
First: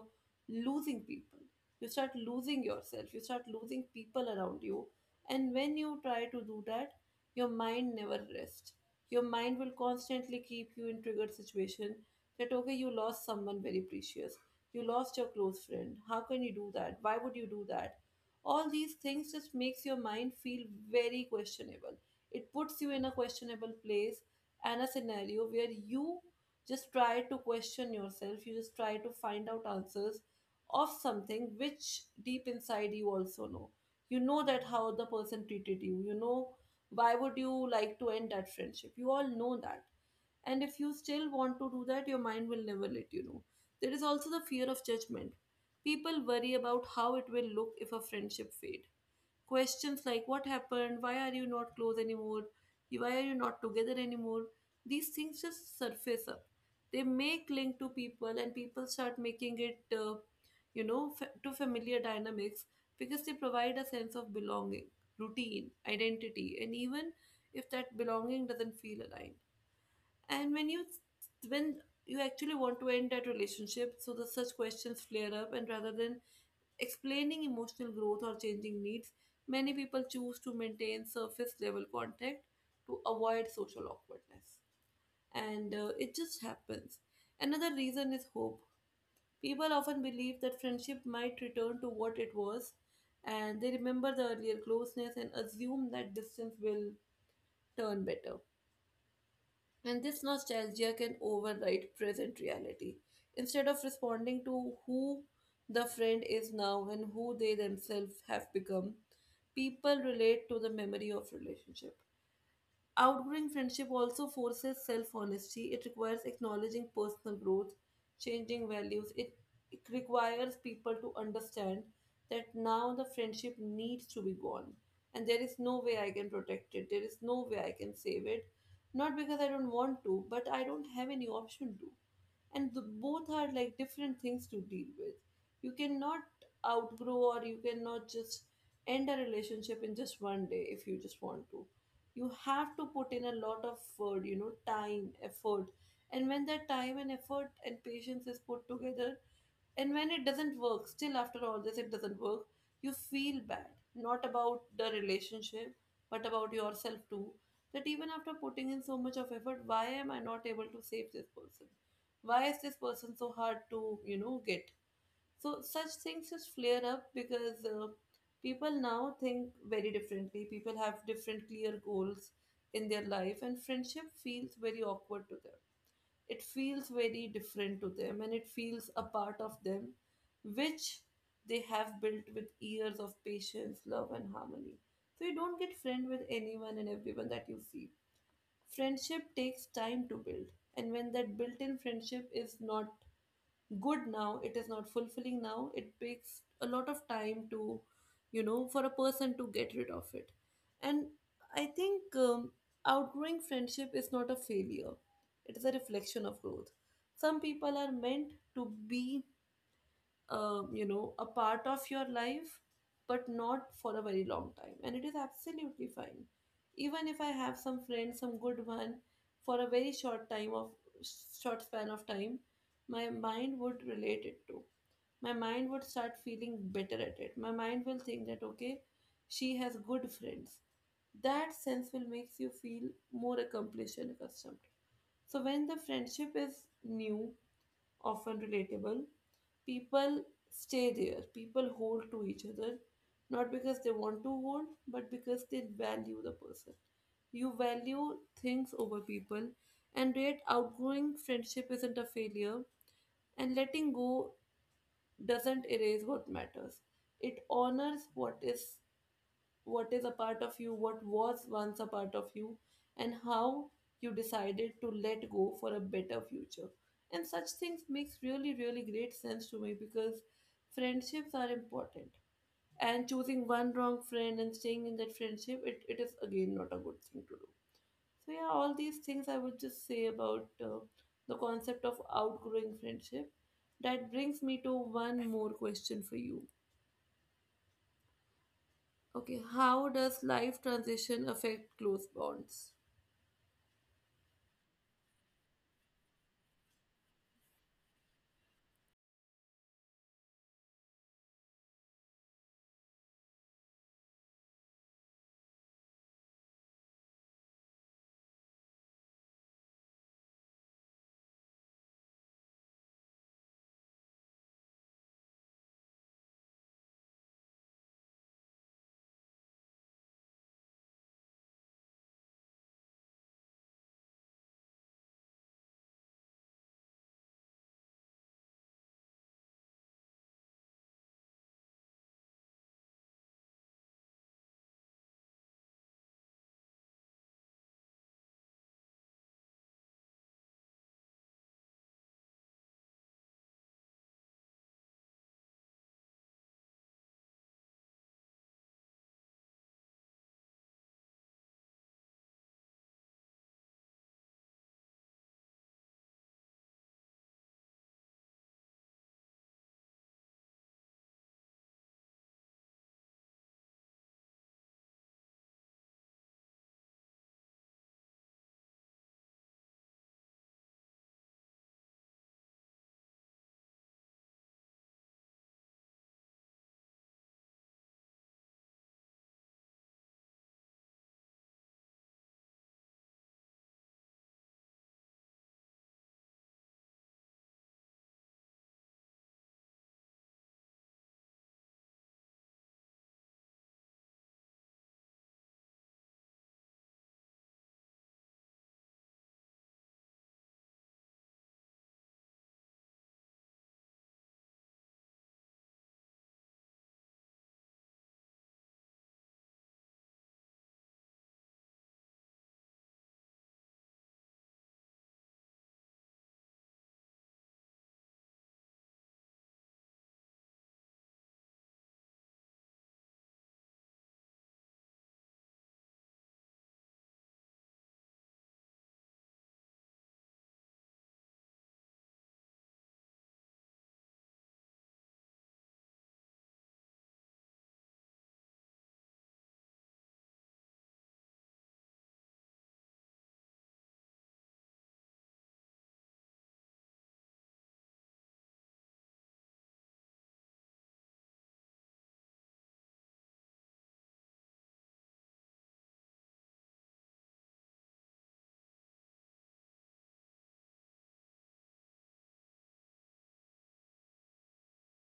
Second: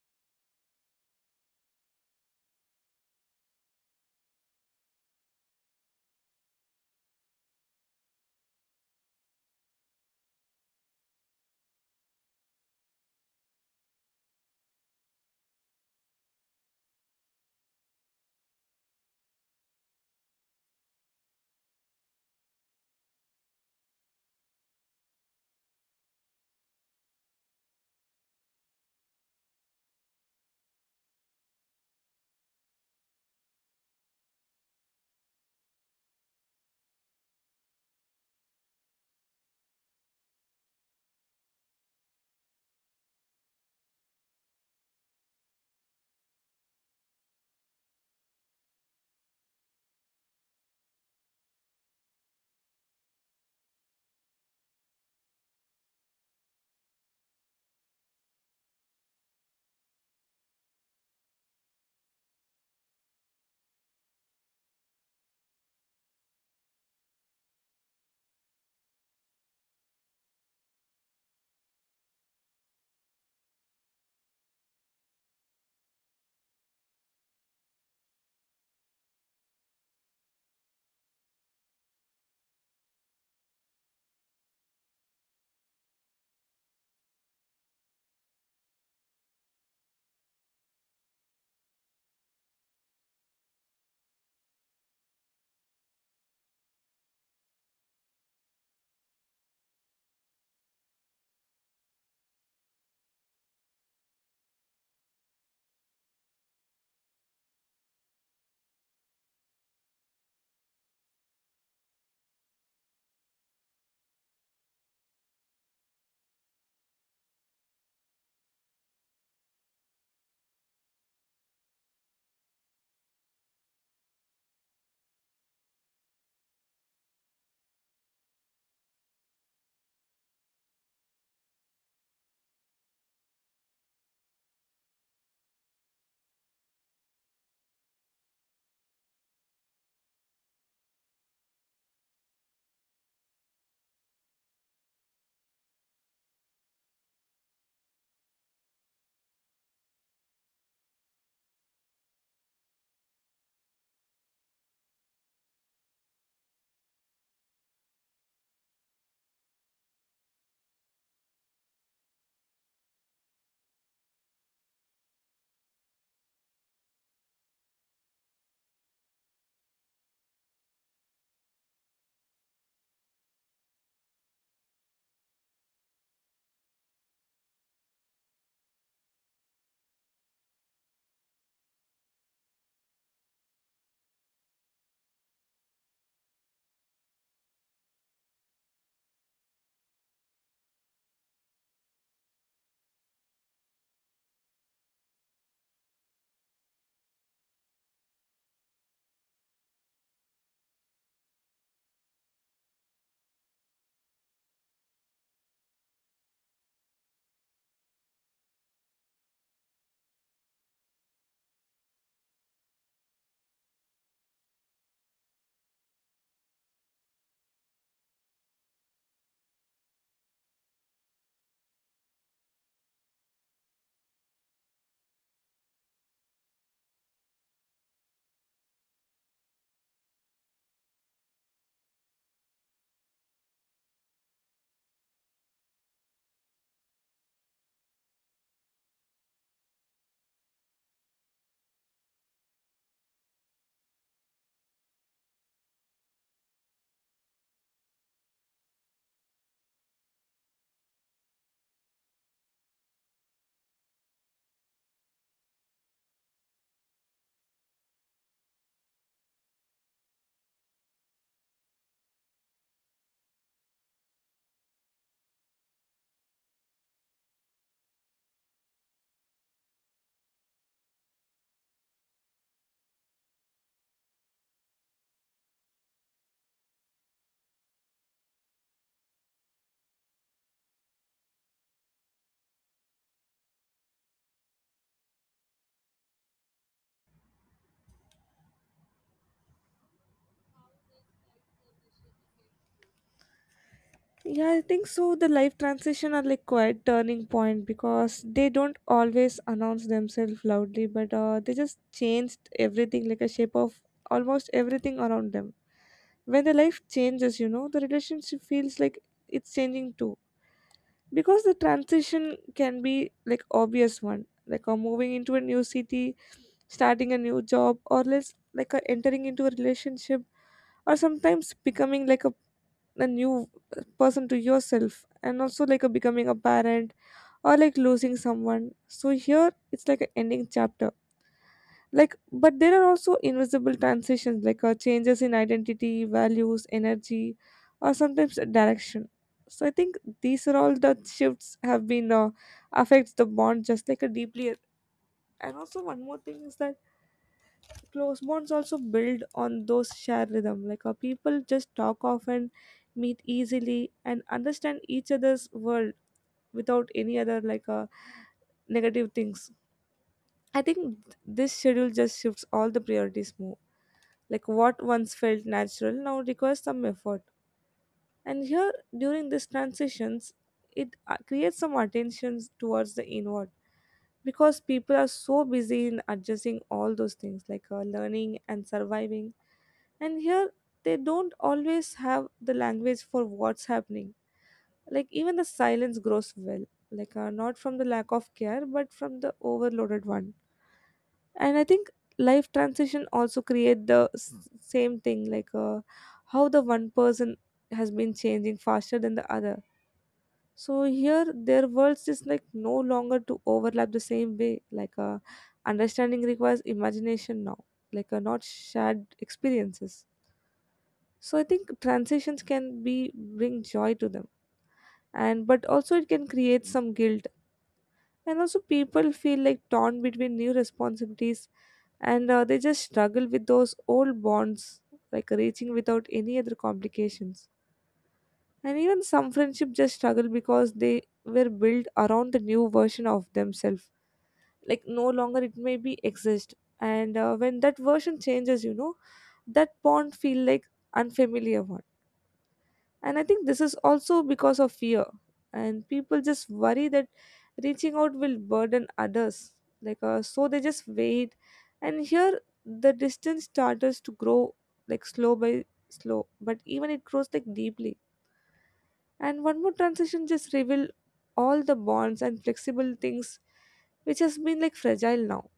losing people. You start losing yourself, you start losing people around you, and when you try to do that, your mind never rests. Your mind will constantly keep you in triggered situation that okay, you lost someone very precious, you lost your close friend, how can you do that, why would you do that. All these things just makes your mind feel very questionable. It puts you in a questionable place and a scenario where you just try to question yourself, you just try to find out answers of something which deep inside you also know. You know that how the person treated you, you know why would you like to end that friendship, you all know that. And if you still want to do that, your mind will never let you know. There is also the fear of judgment. People worry about how it will look if a friendship fade. Questions like what happened, why are you not close anymore, why are you not together anymore, these things just surface up. They make link to people, and people start making it, to familiar dynamics, because they provide a sense of belonging, routine, identity, and even if that belonging doesn't feel aligned. And when you, when you actually want to end that relationship, so the such questions flare up, and rather than explaining emotional growth or changing needs, many people choose to maintain surface level contact to avoid social awkwardness. And it just happens. Another reason is hope. People often believe that friendship might return to what it was, and they remember the earlier closeness and assume that distance will turn better. And this nostalgia can override present reality. Instead of responding to who the friend is now and who they themselves have become, people relate to the memory of relationship. Outgrowing friendship also forces self honesty. It requires acknowledging personal growth, changing values. It requires people to understand that now the friendship needs to be gone. And there is no way I can protect it. There is no way I can save it. Not because I don't want to, but I don't have any option to, and the, both are like different things to deal with. You cannot outgrow or you cannot just end a relationship in just one day if you just want to. You have to put in a lot of time effort, and when that time and effort and patience is put together, and when it doesn't work, still after all this, it doesn't work, you feel bad, not about the relationship, but about yourself too. That even after putting in so much of effort, why am I not able to save this person? Why is this person so hard to, get? So such things just flare up, because people now think very differently. People have different clear goals in their life, and friendship feels very awkward to them, it feels very different to them, and it feels a part of them which they have built with years of patience, love, and harmony. So you don't get friend with anyone and everyone that you see. Friendship takes time to build, and when that built in friendship is not good now, it is not fulfilling now, it takes a lot of time to, for a person to get rid of it. And I think outgrowing friendship is not a failure, it is a reflection of growth. Some people are meant to be a part of your life, but not for a very long time, and it is absolutely fine. Even if I have some friends, some good one, for a very short time of short span of time, my mind would relate it to, my mind would start feeling better at it, my mind will think that okay, she has good friends. That sense will makes you feel more accomplished and accustomed. So when the friendship is new, often relatable. People stay there, people hold to each other, not because they want to hold, but because they value the person. You value things over people, and yet outgoing friendship isn't a failure, and letting go doesn't erase what matters. It honors what is, what is a part of you, what was once a part of you, and how you decided to let go for a better future. And such things makes really, really great sense to me, because friendships are important. And choosing one wrong friend and staying in that friendship, it is again not a good thing to do. So yeah, all these things I would just say about the concept of outgrowing friendship. That brings me to one more question for you. Okay, how does life transition affect close bonds? Yeah, I think so. The life transition are like quite turning point, because they don't always announce themselves loudly, but they just changed everything like a shape of almost everything around them. When the life changes, you know, the relationship feels like it's changing too. Because the transition can be like obvious one, like moving into a new city, starting a new job, or less like a entering into a relationship, or sometimes becoming like a new person to yourself, and also like a becoming a parent, or like losing someone. So here it's like an ending chapter. Like but there are also invisible transitions, like changes in identity, values, energy, or sometimes a direction. So I think these are all the shifts have been affects the bond just like a deeply. And also one more thing is that close bonds also build on those shared rhythm, like people just talk often, meet easily, and understand each other's world without any other like negative things. I think this schedule just shifts all the priorities more, like what once felt natural now requires some effort. And here during these transitions, it creates some attentions towards the inward, because people are so busy in adjusting all those things, like learning and surviving. And here they don't always have the language for what's happening, like even the silence grows well, like not from the lack of care but from the overloaded one. And I think life transition also create the Mm, Same thing, like, how the one person has been changing faster than the other. So here their worlds is like no longer to overlap the same way, like, understanding requires imagination now, like, not shared experiences. So I think transitions can be bring joy to them, and but also it can create some guilt, and also people feel like torn between new responsibilities, and they just struggle with those old bonds, like reaching without any other complications. And even some friendship just struggle because they were built around the new version of themselves, like no longer it may be exist. And when that version changes that bond feel like unfamiliar one. And I think this is also because of fear. And people just worry that reaching out will burden others. So they just wait. And here, the distance starts to grow like slow by slow, but even it grows like deeply. And one more transition just reveal all the bonds and flexible things which has been like fragile now.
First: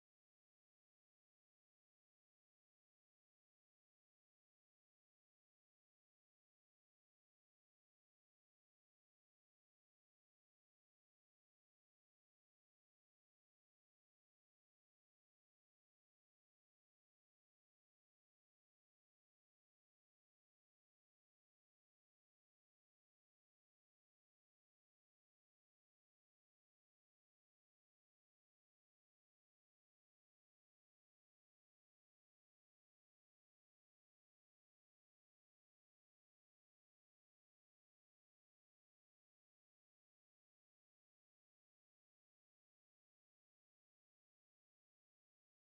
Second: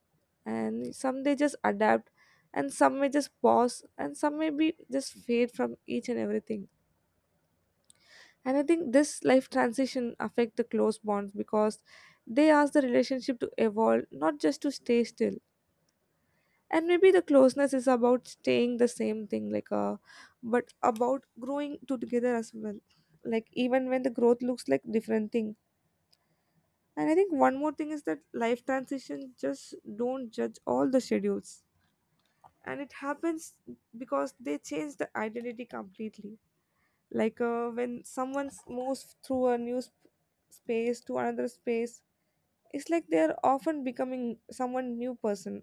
And some they just adapt, and some may just pause, and some may be just fade from each and everything. And I think this life transition affect the close bonds because they ask the relationship to evolve not just to stay still. And maybe the closeness is about staying the same thing, like, but about growing to together as well, like even when the growth looks like different thing. And I think one more thing is that life transition just don't judge all the schedules, and it happens because they change the identity completely. Like, when someone moves through a new space to another space, it's like they're often becoming someone new person.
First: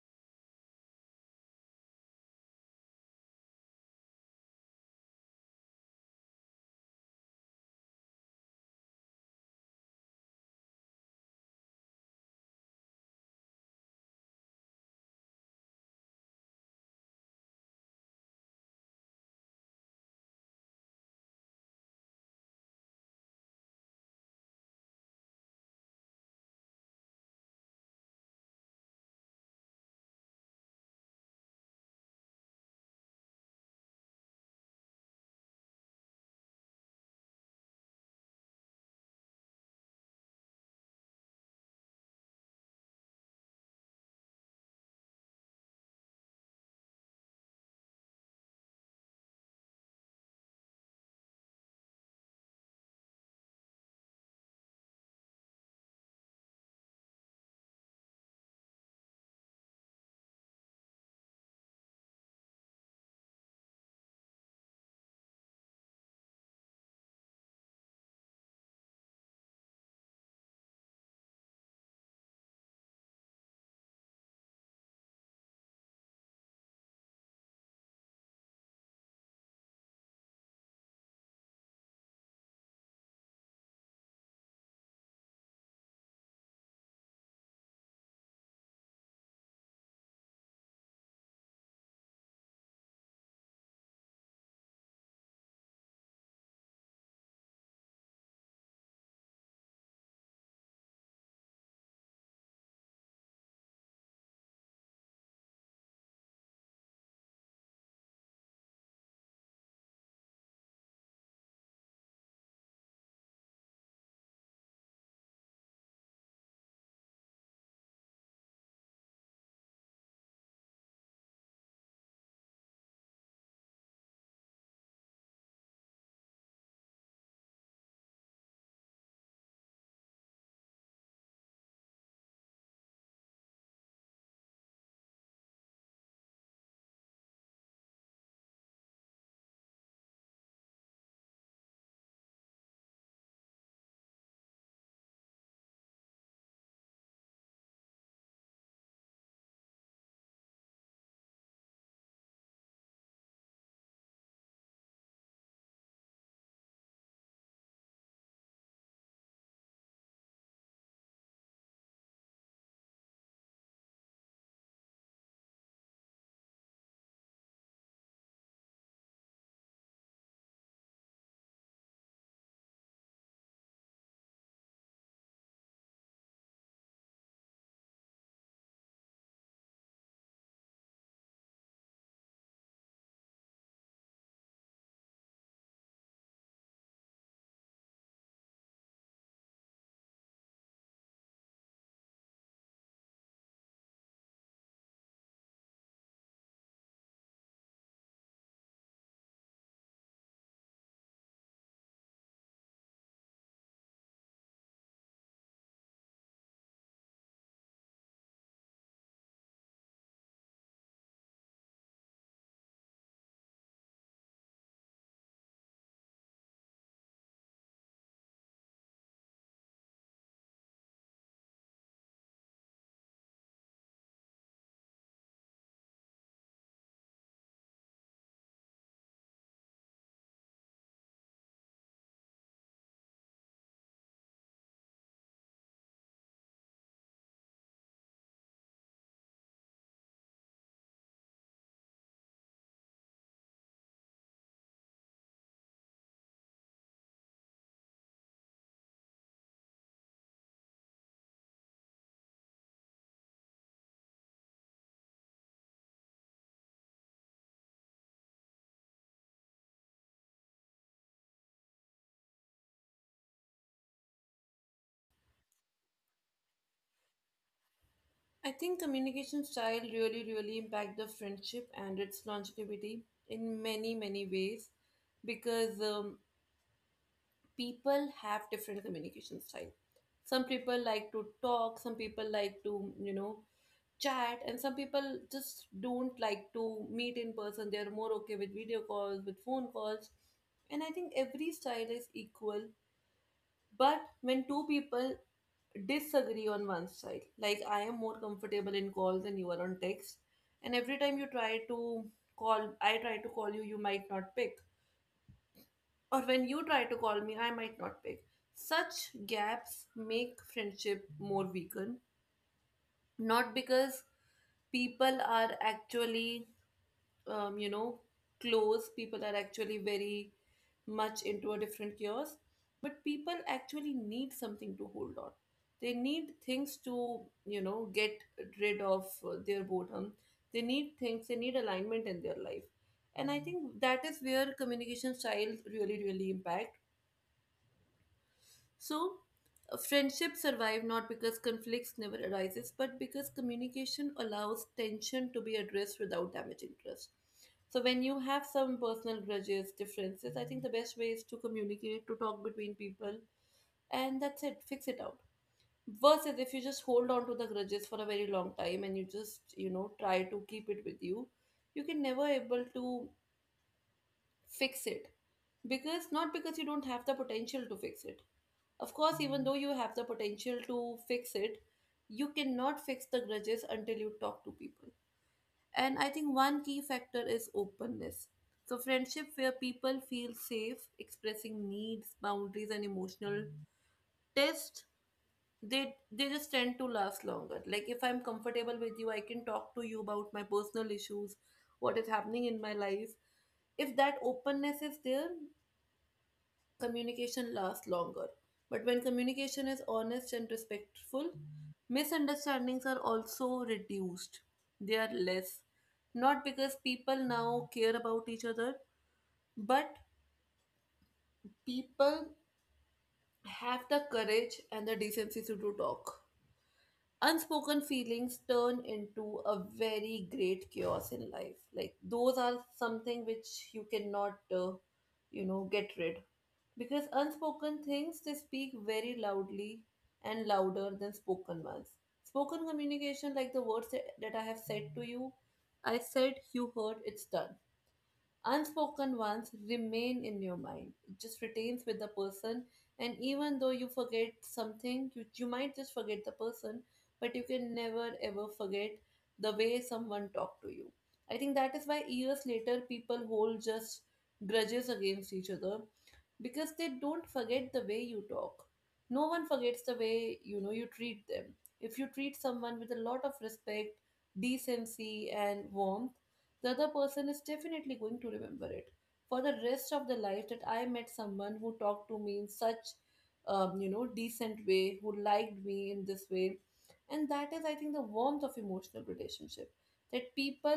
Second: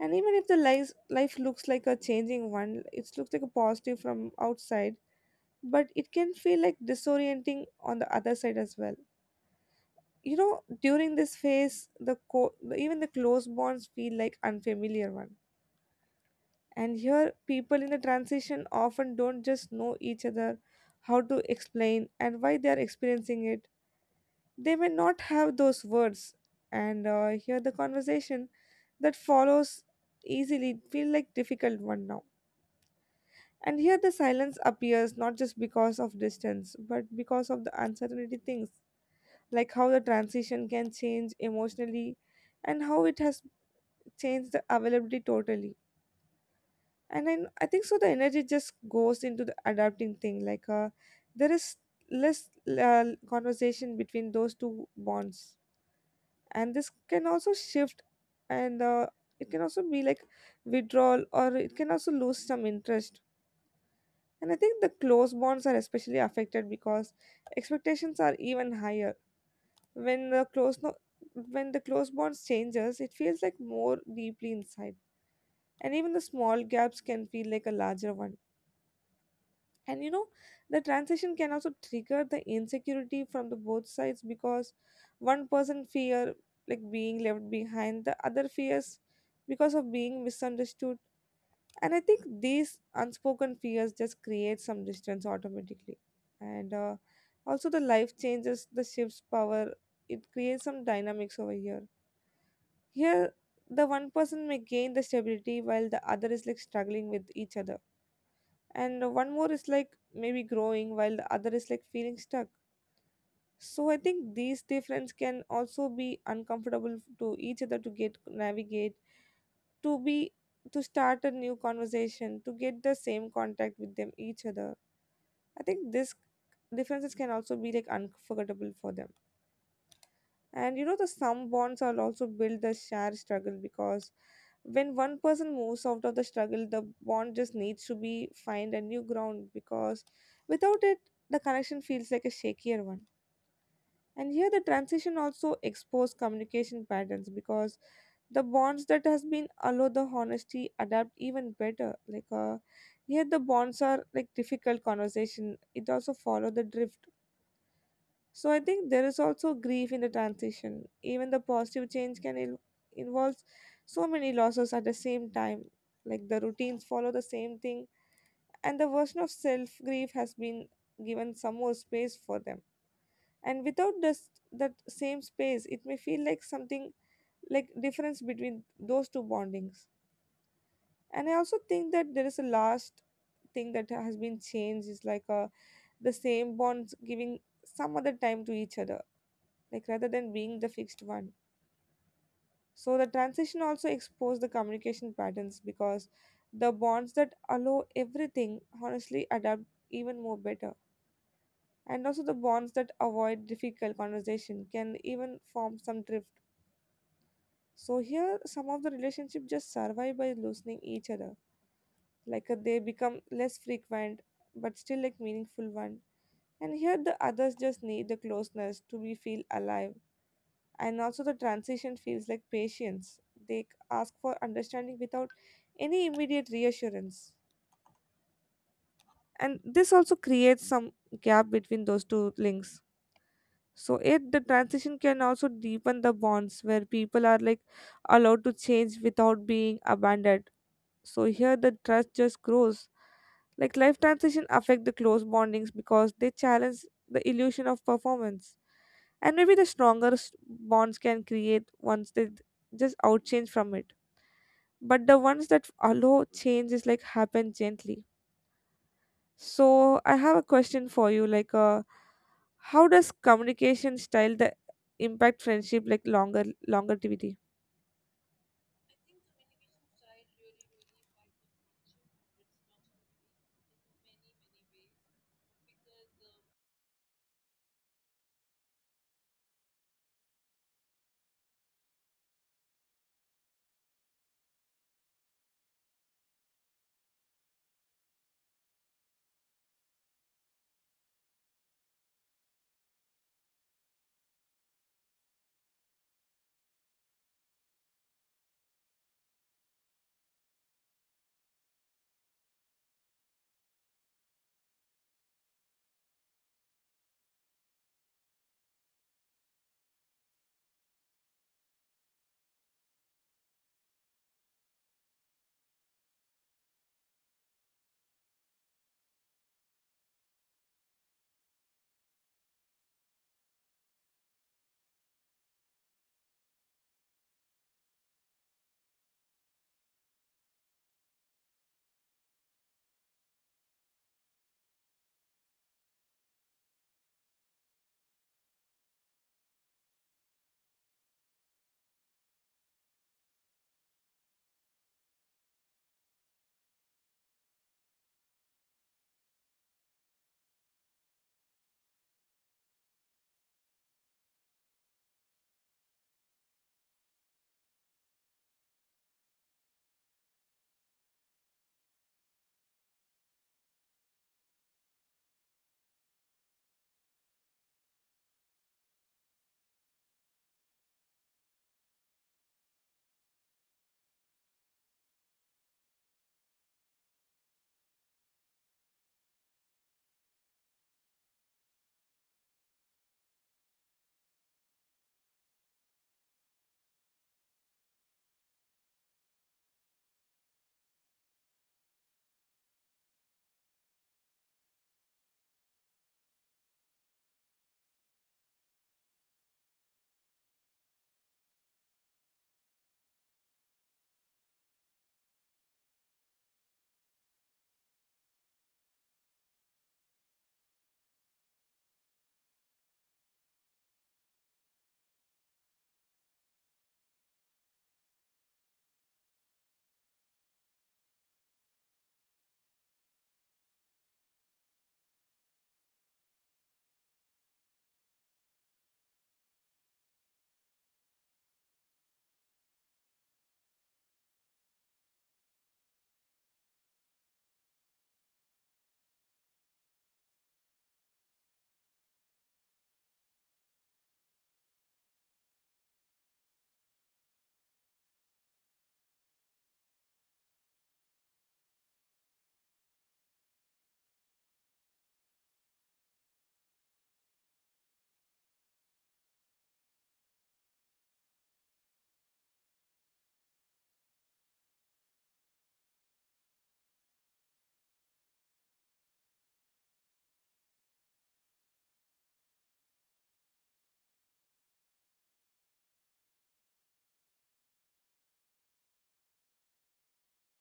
And even if the life looks like a changing one, it looks like a positive from outside, but it can feel like disorienting on the other side as well. During this phase, the even the close bonds feel like unfamiliar one. And here people in the transition often don't just know each other how to explain and why they are experiencing it. They may not have those words, and hear the conversation that follows easily feel like difficult one now. And here the silence appears not just because of distance, but because of the uncertainty things, like how the transition can change emotionally and how it has changed the availability totally. And I think so the energy just goes into the adapting thing, like, there is less uh, conversation between those two bonds. And this can also shift, and it can also be like withdrawal, or it can also lose some interest. And I think the close bonds are especially affected because expectations are even higher when the close bonds changes, it feels like more deeply inside, and even the small gaps can feel like a larger one. And, the transition can also trigger the insecurity from the both sides because one person fear like being left behind, the other fears because of being misunderstood. And I think these unspoken fears just create some distance automatically. And also the life changes the shifts power, it creates some dynamics over here. Here the one person may gain the stability while the other is like struggling with each other, and one more is like maybe growing while the other is like feeling stuck. So I think these difference can also be uncomfortable to each other to get navigate, to be, to start a new conversation to get the same contact with them each other. I think this differences can also be like unforgettable for them. And the some bonds are also built the shared struggle because when one person moves out of the struggle, the bond just needs to be find a new ground because without it, the connection feels like a shakier one. And here the transition also expose communication patterns because the bonds that has been allow the honesty adapt even better. Like, here the bonds are like difficult conversation, it also follow the drift. So I think there is also grief in the transition. Even the positive change can involve so many losses at the same time. Like the routines follow the same thing, and the version of self grief has been given some more space for them. And without this that same space, it may feel like something like difference between those two bondings. And I also think that there is a last thing that has been changed is like, the same bonds giving some other time to each other, like rather than being the fixed one. So the transition also exposed the communication patterns because the bonds that allow everything honestly adapt even more better. And also the bonds that avoid difficult conversation can even form some drift. So here some of the relationship just survive by loosening each other. Like, they become less frequent but still like meaningful one. And here the others just need the closeness to be feel alive, and also the transition feels like patience, they ask for understanding without any immediate reassurance, and this also creates some gap between those two links. So it the transition can also deepen the bonds where people are like allowed to change without being abandoned, so here the trust just grows. Like life transition affect the close bondings because they challenge the illusion of performance. And maybe the stronger bonds can create once they just outchange from it. But the ones that allow change is like happen gently. So I have a question for you, like, how does communication style the impact friendship like longer longevity? I think communication style really, really impact the friendship and its longevity in many, many ways because people have different communication style. Some people like to talk, some people like to, you know, chat, and some people just don't like to meet in person. They're more okay with video calls, with phone calls. And I think every style is equal. But when two people disagree on one side. Like I am more comfortable in calls than you are on text. And every time you try to call, I try to call you, you might not pick. Or when you try to call me, I might not pick. Such gaps make friendship more weakened. Not because people are actually you know, close, people are actually very much into a different chaos. But people actually need something to hold on. They need things to, you know, get rid of their boredom. They need things, they need alignment in their life. And I think that is where communication styles really, really impact. So, friendships survive not because conflicts never arises, but because communication allows tension to be addressed without damaging trust. So, when you have some personal grudges, differences, I think the best way is to communicate, to talk between people, and that's it. Fix it out. Versus if you just hold on to the grudges for a very long time and you just you know try to keep it with you, you can never able to fix it because not because you don't have the potential to fix it of course, even though you have the potential to fix it, you cannot fix the grudges until you talk to people. And I think one key factor is openness. So, friendship where people feel safe expressing needs, boundaries, and emotional test, they just tend to last longer. Like if I'm comfortable with you, I can talk to you about my personal issues, what is happening in my life. If that openness is there, communication lasts longer. But when communication is honest and respectful, misunderstandings are also reduced. They are less. Not because people now care about each other, but people have the courage and the decency to do talk. Unspoken feelings turn into a very great chaos in life. Like, those are something which you cannot, you know, get rid because unspoken things they speak very loudly and louder than spoken ones spoken communication like the words that I have said to you I said you heard it's done. Unspoken ones remain in your mind. It just retains with the person, and even though you forget something, you might just forget the person, but you can never ever forget the way someone talked to you. I think that is why years later people hold just grudges against each other because they don't forget the way you talk. No one forgets the way you know you treat them. If you treat someone with a lot of respect, decency, and warmth, the other person is definitely going to remember it for the rest of their life that I met someone who talked to me in such you know decent way who liked me in this way and that is I think the warmth of emotional relationship that people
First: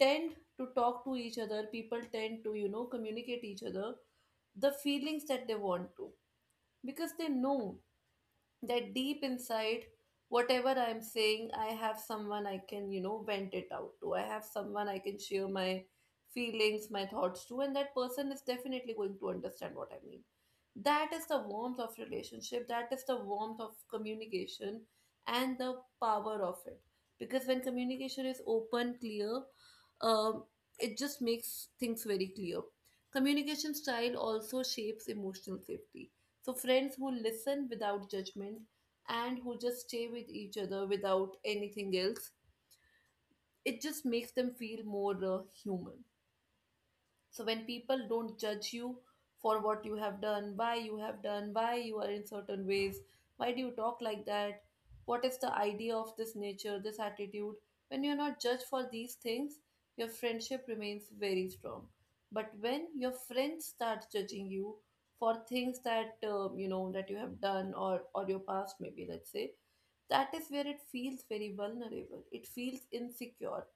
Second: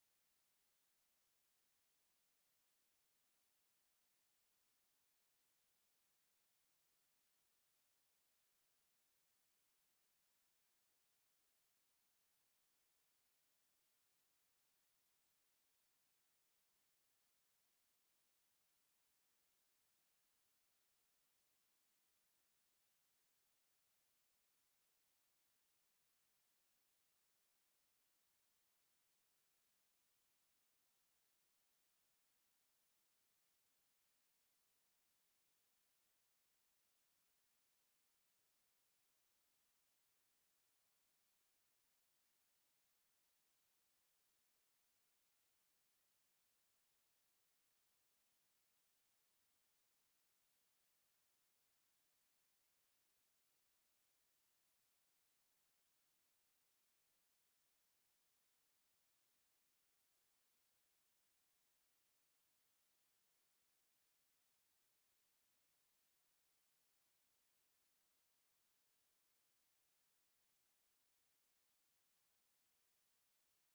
tend to talk to each other people tend to you know communicate each other the feelings that they want to because they know that deep inside whatever I'm saying I have someone I can you know vent it out to I have someone I can share my feelings my thoughts to and that person is definitely going to understand what I mean. That is the warmth of relationship, that is the warmth of communication and the power of it because when communication is open clear um, it just makes things very clear. Communication style also shapes emotional safety, so friends who listen without judgment and who just stay with each other without anything else, it just makes them feel more human. So when people don't judge you for what you have done, why you have done, why you are in certain ways, why do you talk like that? What is the idea of this nature, this attitude? When you're not judged for these things, your friendship remains very strong. But when your friends start judging you for things that you know that you have done or your past, maybe let's say, that is where it feels very vulnerable. It feels insecure.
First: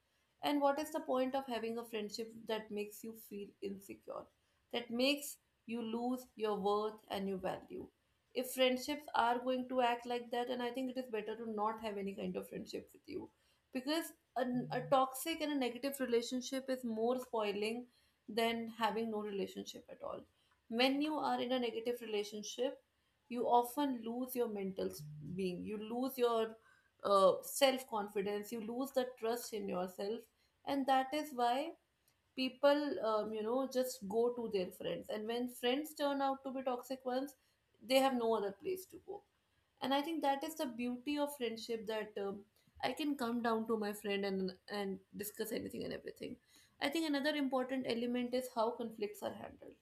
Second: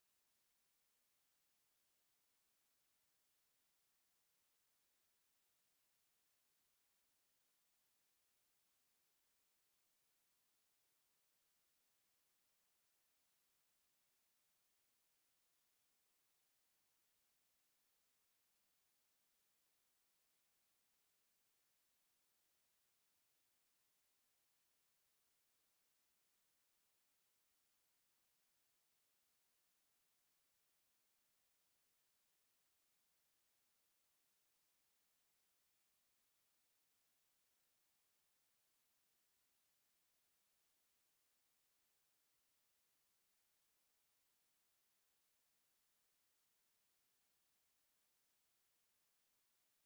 And what is the point of having a friendship that makes you feel insecure, that makes you lose your worth and your value? If friendships are going to act like that, and I think it is better to not have any kind of friendship with you because a, a toxic and a negative relationship is more spoiling than having no relationship at all. When you are in a negative relationship, you often lose your mental being, you lose your self confidence, you lose the trust in yourself and that is why people you know just go to their friends and when friends turn out to be toxic ones they have no other place to go. And I think that is the beauty of friendship that I can come down to my friend and discuss anything and everything. I think another important element is how conflicts are handled.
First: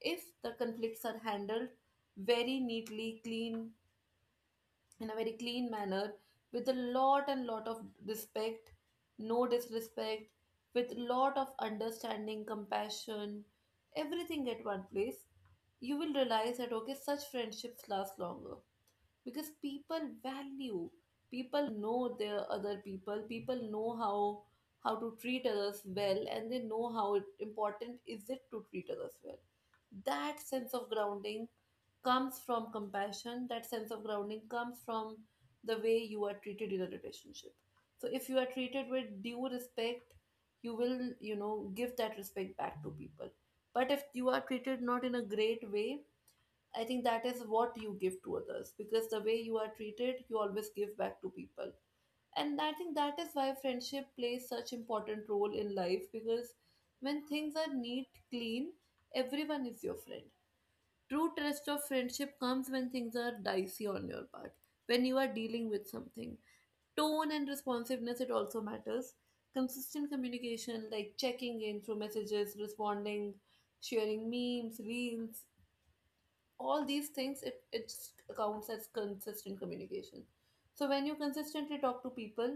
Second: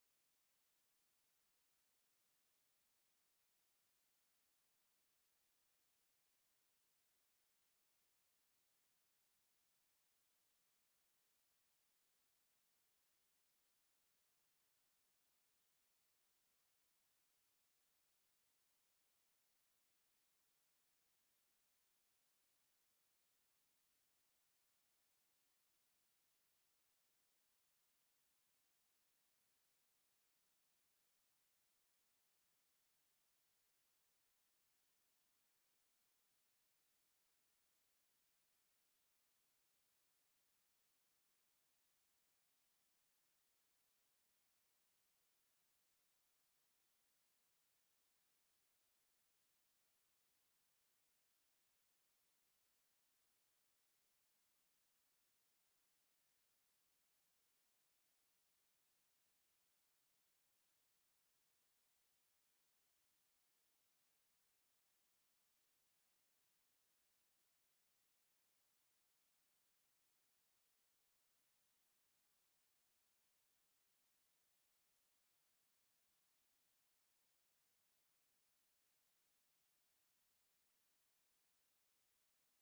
If the conflicts are handled very neatly clean, in a very clean manner, with a lot and lot of respect, no disrespect, with lot of understanding compassion, everything at one place, you will realize that okay such friendships last longer because people value people, know their other people, people know how to treat others well and they know how important is it to treat others well. That sense of grounding comes from compassion, that sense of grounding comes from the way you are treated in a relationship. So if you are treated with due respect you will you know give that respect back to people. But if you are treated not in a great way, I think that is what you give to others because the way you are treated, you always give back to people. And I think that is why friendship plays such important role in life because when things are neat, clean, everyone is your friend. True test of friendship comes when things are dicey on your part, when you are dealing with something. Tone and responsiveness, it also matters. Consistent communication, like checking in through messages, responding, sharing memes, reels, all these things it counts as consistent communication. So when you consistently talk to people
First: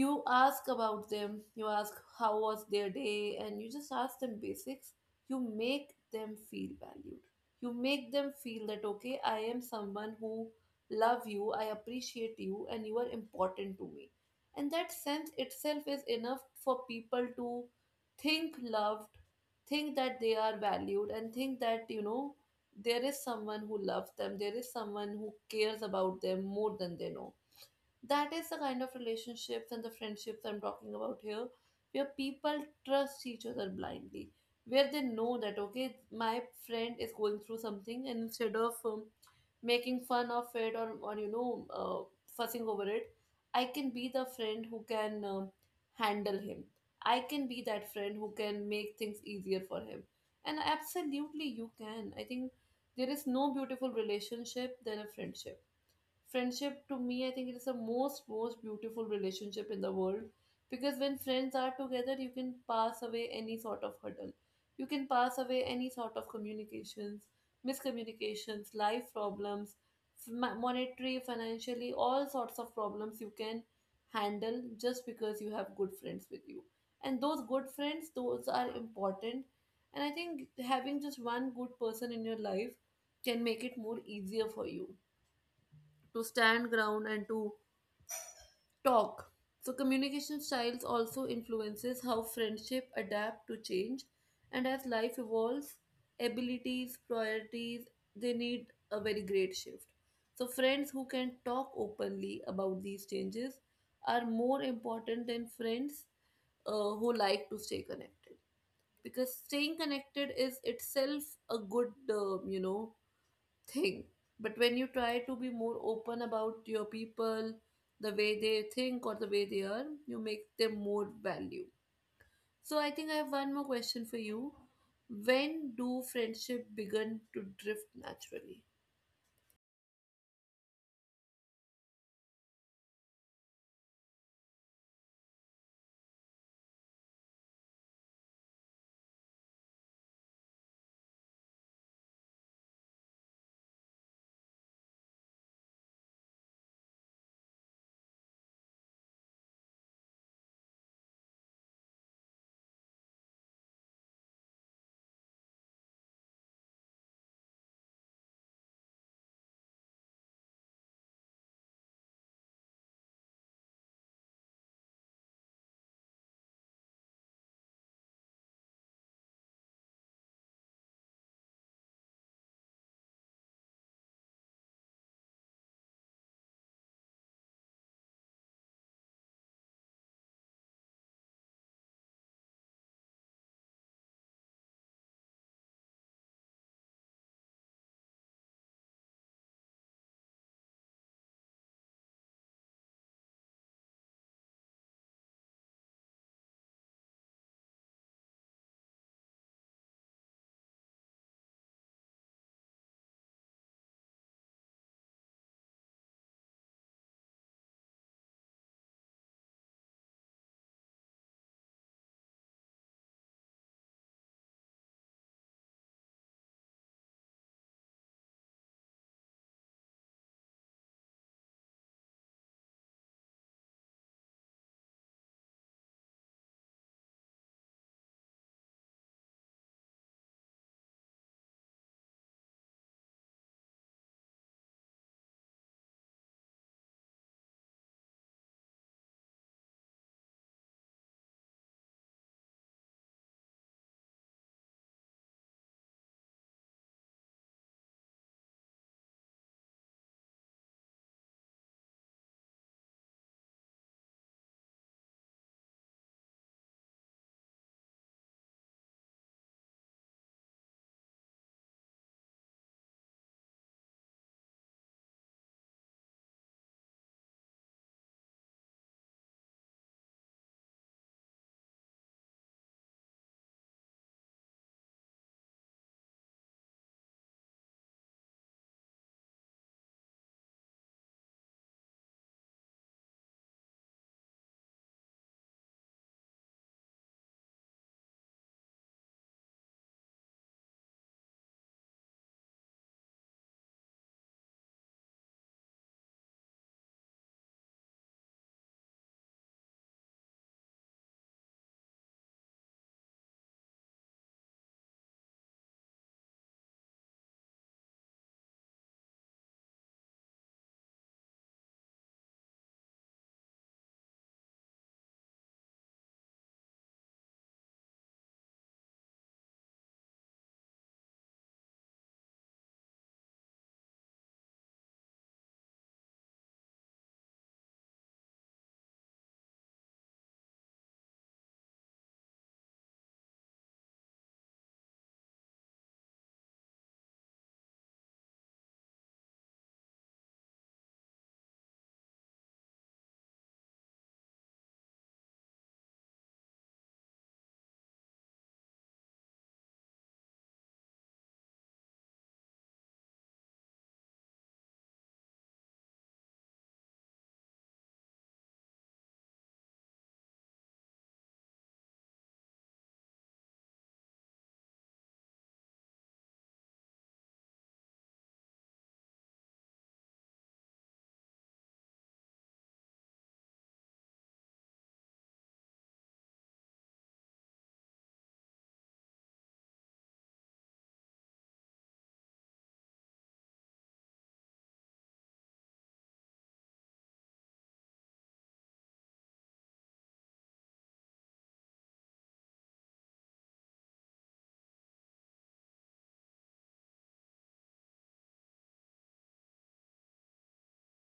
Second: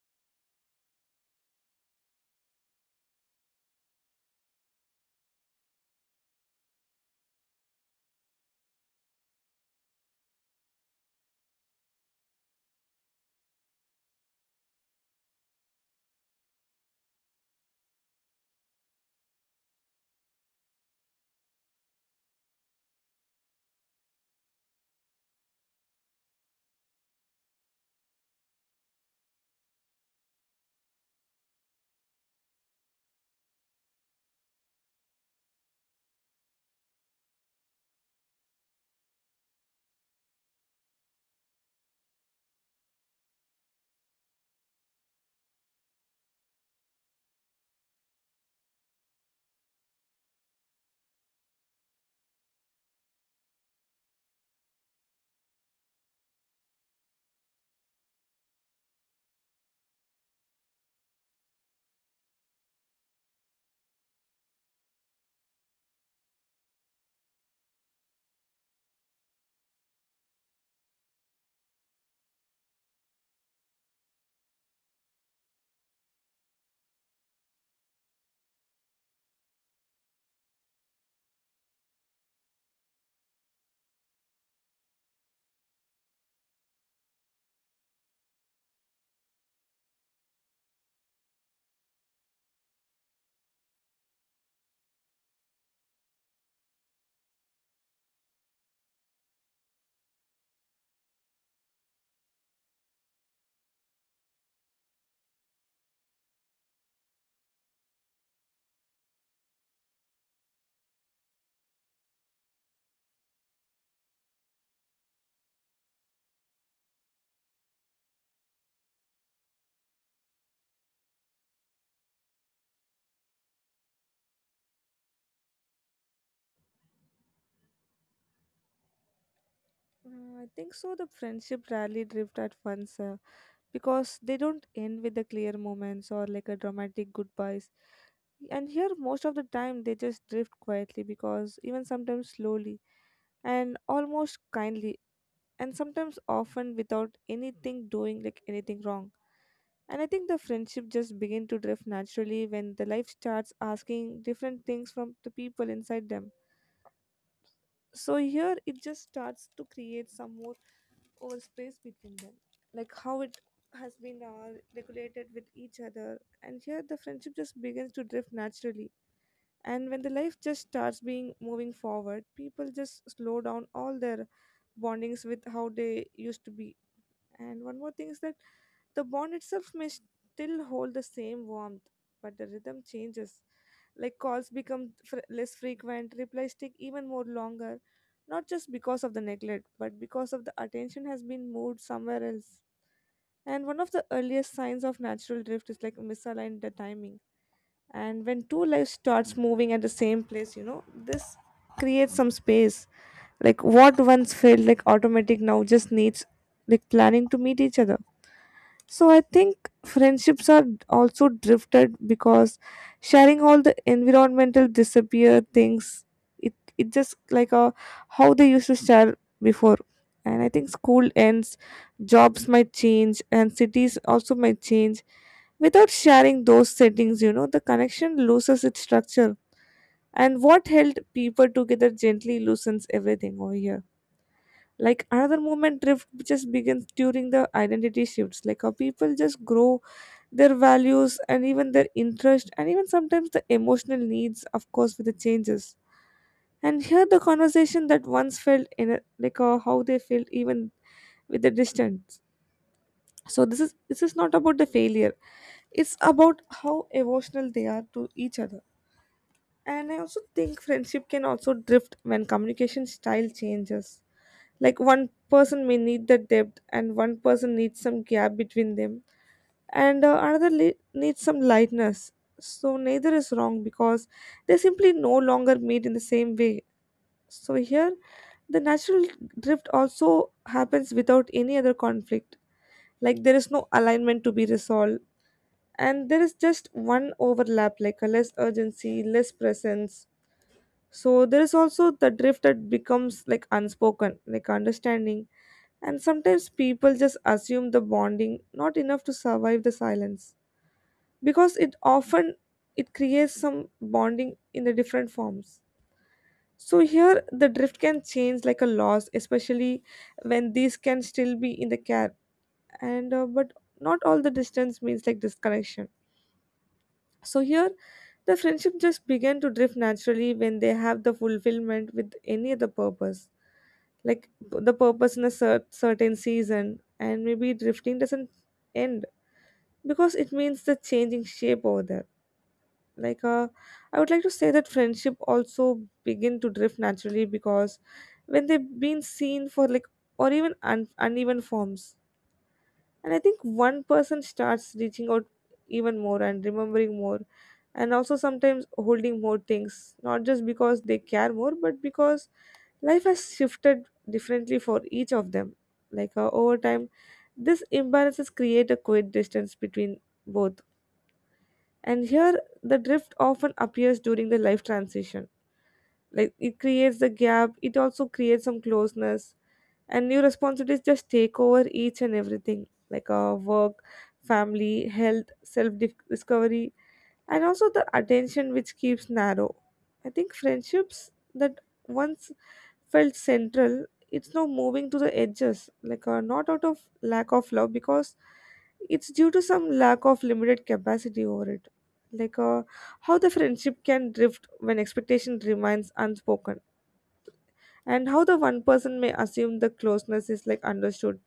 you ask about them, you ask how was their day and you just ask them basics. You make them feel valued, you make them feel that okay I am someone who love you, I appreciate you and you are important to me, and that sense itself is enough for people to think loved, think that they are valued and think that you know there is someone who loves them, there is someone who cares about them more than they know. That is the kind of relationships and the friendships I'm talking about here, where people trust each other blindly, where they know that, okay, my friend is going through something, and instead of making fun of it or you know, fussing over it, I can be the friend who can handle him. I can be that friend who can make things easier for him. And absolutely, you can. I think there is no beautiful relationship than a friendship. Friendship to me, I think it is the most most beautiful relationship in the world because when friends are together you can pass away any sort of hurdle, you can pass away any sort of communications, miscommunications, life problems, monetary financially, all sorts of problems you can handle just because you have good friends with you. And those good friends, those are important. And I think having just one good person in your life can make it more easier for you to stand ground and to talk. So communication styles also influences how friendship adapt to change and as life evolves, abilities, priorities, they need a very great shift. So friends who can talk openly about these changes are more important than friends uh, who like to stay connected because staying connected is itself a good you know thing. But when you try to be more open about your people, the way they think or the way they are, you make them more value. So I think I have one more question for you. When do friendship begin to drift naturally? I think so. The friendship rarely drift at once. Because they don't end with the clear moments or like a dramatic goodbyes. And here, most of the time, they just drift quietly because even sometimes slowly and almost kindly, and sometimes often without anything doing like anything wrong. And I think the friendship just begin to drift naturally when the life starts asking different things from the people inside them. So here it just starts to create some more over space between them, like how it has been regulated with each other. And here the friendship just begins to drift naturally. And when the life just starts being moving forward, people just slow down all their bondings with how they used to be. And one more thing is that the bond itself may still hold the same warmth, but the rhythm changes. Like calls become less frequent, replies take even more longer, not just because of the neglect, but because of the attention has been moved somewhere else. And one of the earliest signs of natural drift is like misaligned the timing. And when two lives starts moving at the same place, this creates some space. Like what once felt like automatic now just needs like planning to meet each other. So I think friendships are also drifted because sharing all the environmental disappear things. It just like a how they used to share before. And I think school ends, jobs might change, and cities also might change. Without sharing those settings, the connection loses its structure. And what held people together gently loosens everything over here. Like another movement drift just begins during the identity shifts. Like how people just grow their values and even their interest and even sometimes the emotional needs of course with the changes. And here the conversation that once felt in a, like, how they felt even with the distance, so this is not about the failure, it's about how emotional they are to each other. And I also think friendship can also drift when communication style changes, like one person may need the depth and one person needs some gap between them, and another needs some lightness. So neither is wrong because they simply no longer meet in the same way. So here, the natural drift also happens without any other conflict. Like there is no alignment to be resolved, and there is just one overlap, like a less urgency, less presence. So there is also the drift that becomes like unspoken, like understanding. And sometimes people just assume the bonding, not enough to survive the silence, because it often it creates some bonding in the different forms. So here the drift can change like a loss especially when these can still be in the care, and but not all the distance means like disconnection. So here the friendship just began to drift naturally when they have the fulfillment with any other purpose, like the purpose in a certain season, and maybe drifting doesn't end because it means the changing shape over there. Like, I would like to say that friendship also begin to drift naturally because when they've been seen for like or even uneven forms. And I think one person starts reaching out even more and remembering more and also sometimes holding more things, not just because they care more but because life has shifted differently for each of them. Like, over time this imbalances create a quiet distance between both. And here, the drift often appears during the life transition. Like it creates the gap, it also creates some closeness, and new responsibilities just take over each and everything, like, work, family, health, self discovery, and also the attention which keeps narrow. I think friendships that once felt central, it's now moving to the edges, like, not out of lack of love, because it's due to some lack of limited capacity over it. Like, how the friendship can drift when expectation remains unspoken, and how the one person may assume the closeness is like understood,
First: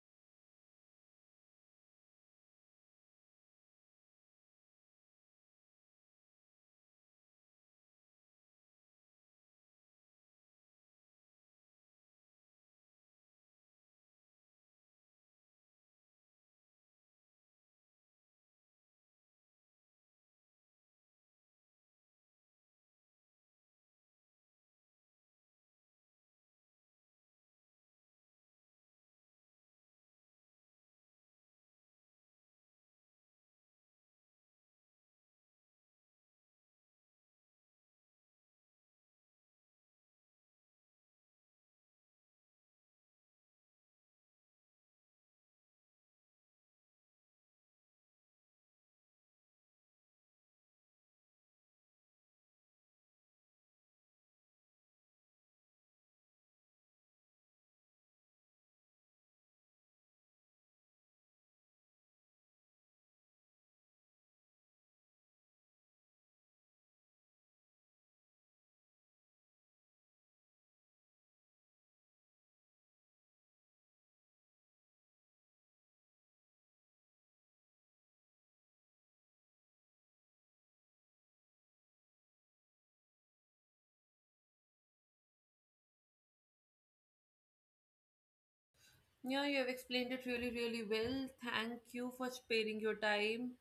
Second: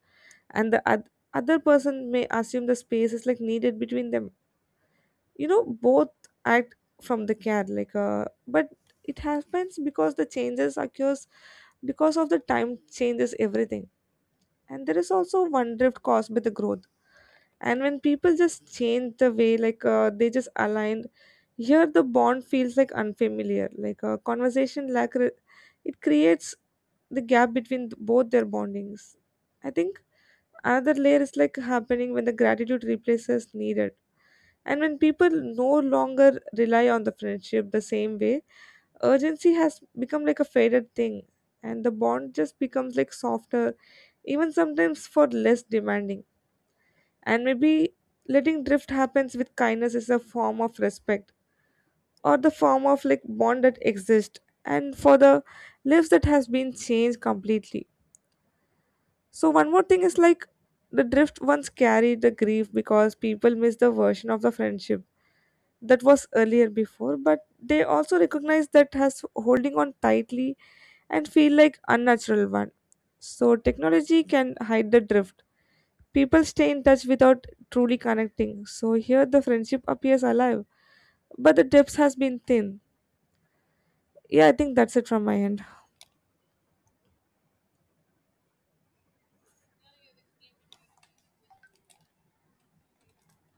and the other person may assume the space is like needed between them. Both act from the care, like, but it happens because the changes occurs because of the time changes everything. And there is also one drift caused by the growth, and when people just change the way, like, they just aligned. Here the bond feels like unfamiliar, like a conversation lack it creates the gap between both their bondings. I think another layer is like happening when the gratitude replaces needed. And when people no longer rely on the friendship the same way, urgency has become like a faded thing, and the bond just becomes like softer, even sometimes for less demanding. And maybe letting drift happens with kindness is a form of respect, or the form of like bond that exists and for the lives that has been changed completely. So one more thing is like the drift once carried the grief because people miss the version of the friendship that was earlier before, but they also recognize that has holding on tightly and feel like unnatural one. So technology can hide the drift, people stay in touch without truly connecting, so here the friendship appears alive but the depth has been thin. Yeah, I think that's it from my end. Yeah, you have explained it really, really well. Thank you for sparing your time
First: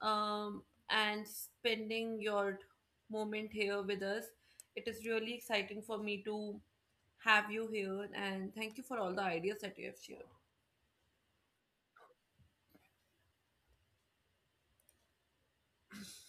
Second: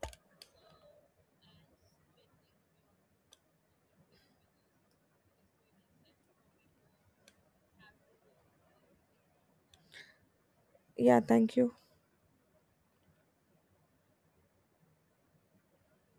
um, and spending your moment here with us. It is really exciting for me to have you here, and thank you for all the ideas that you have shared. Yeah, thank you.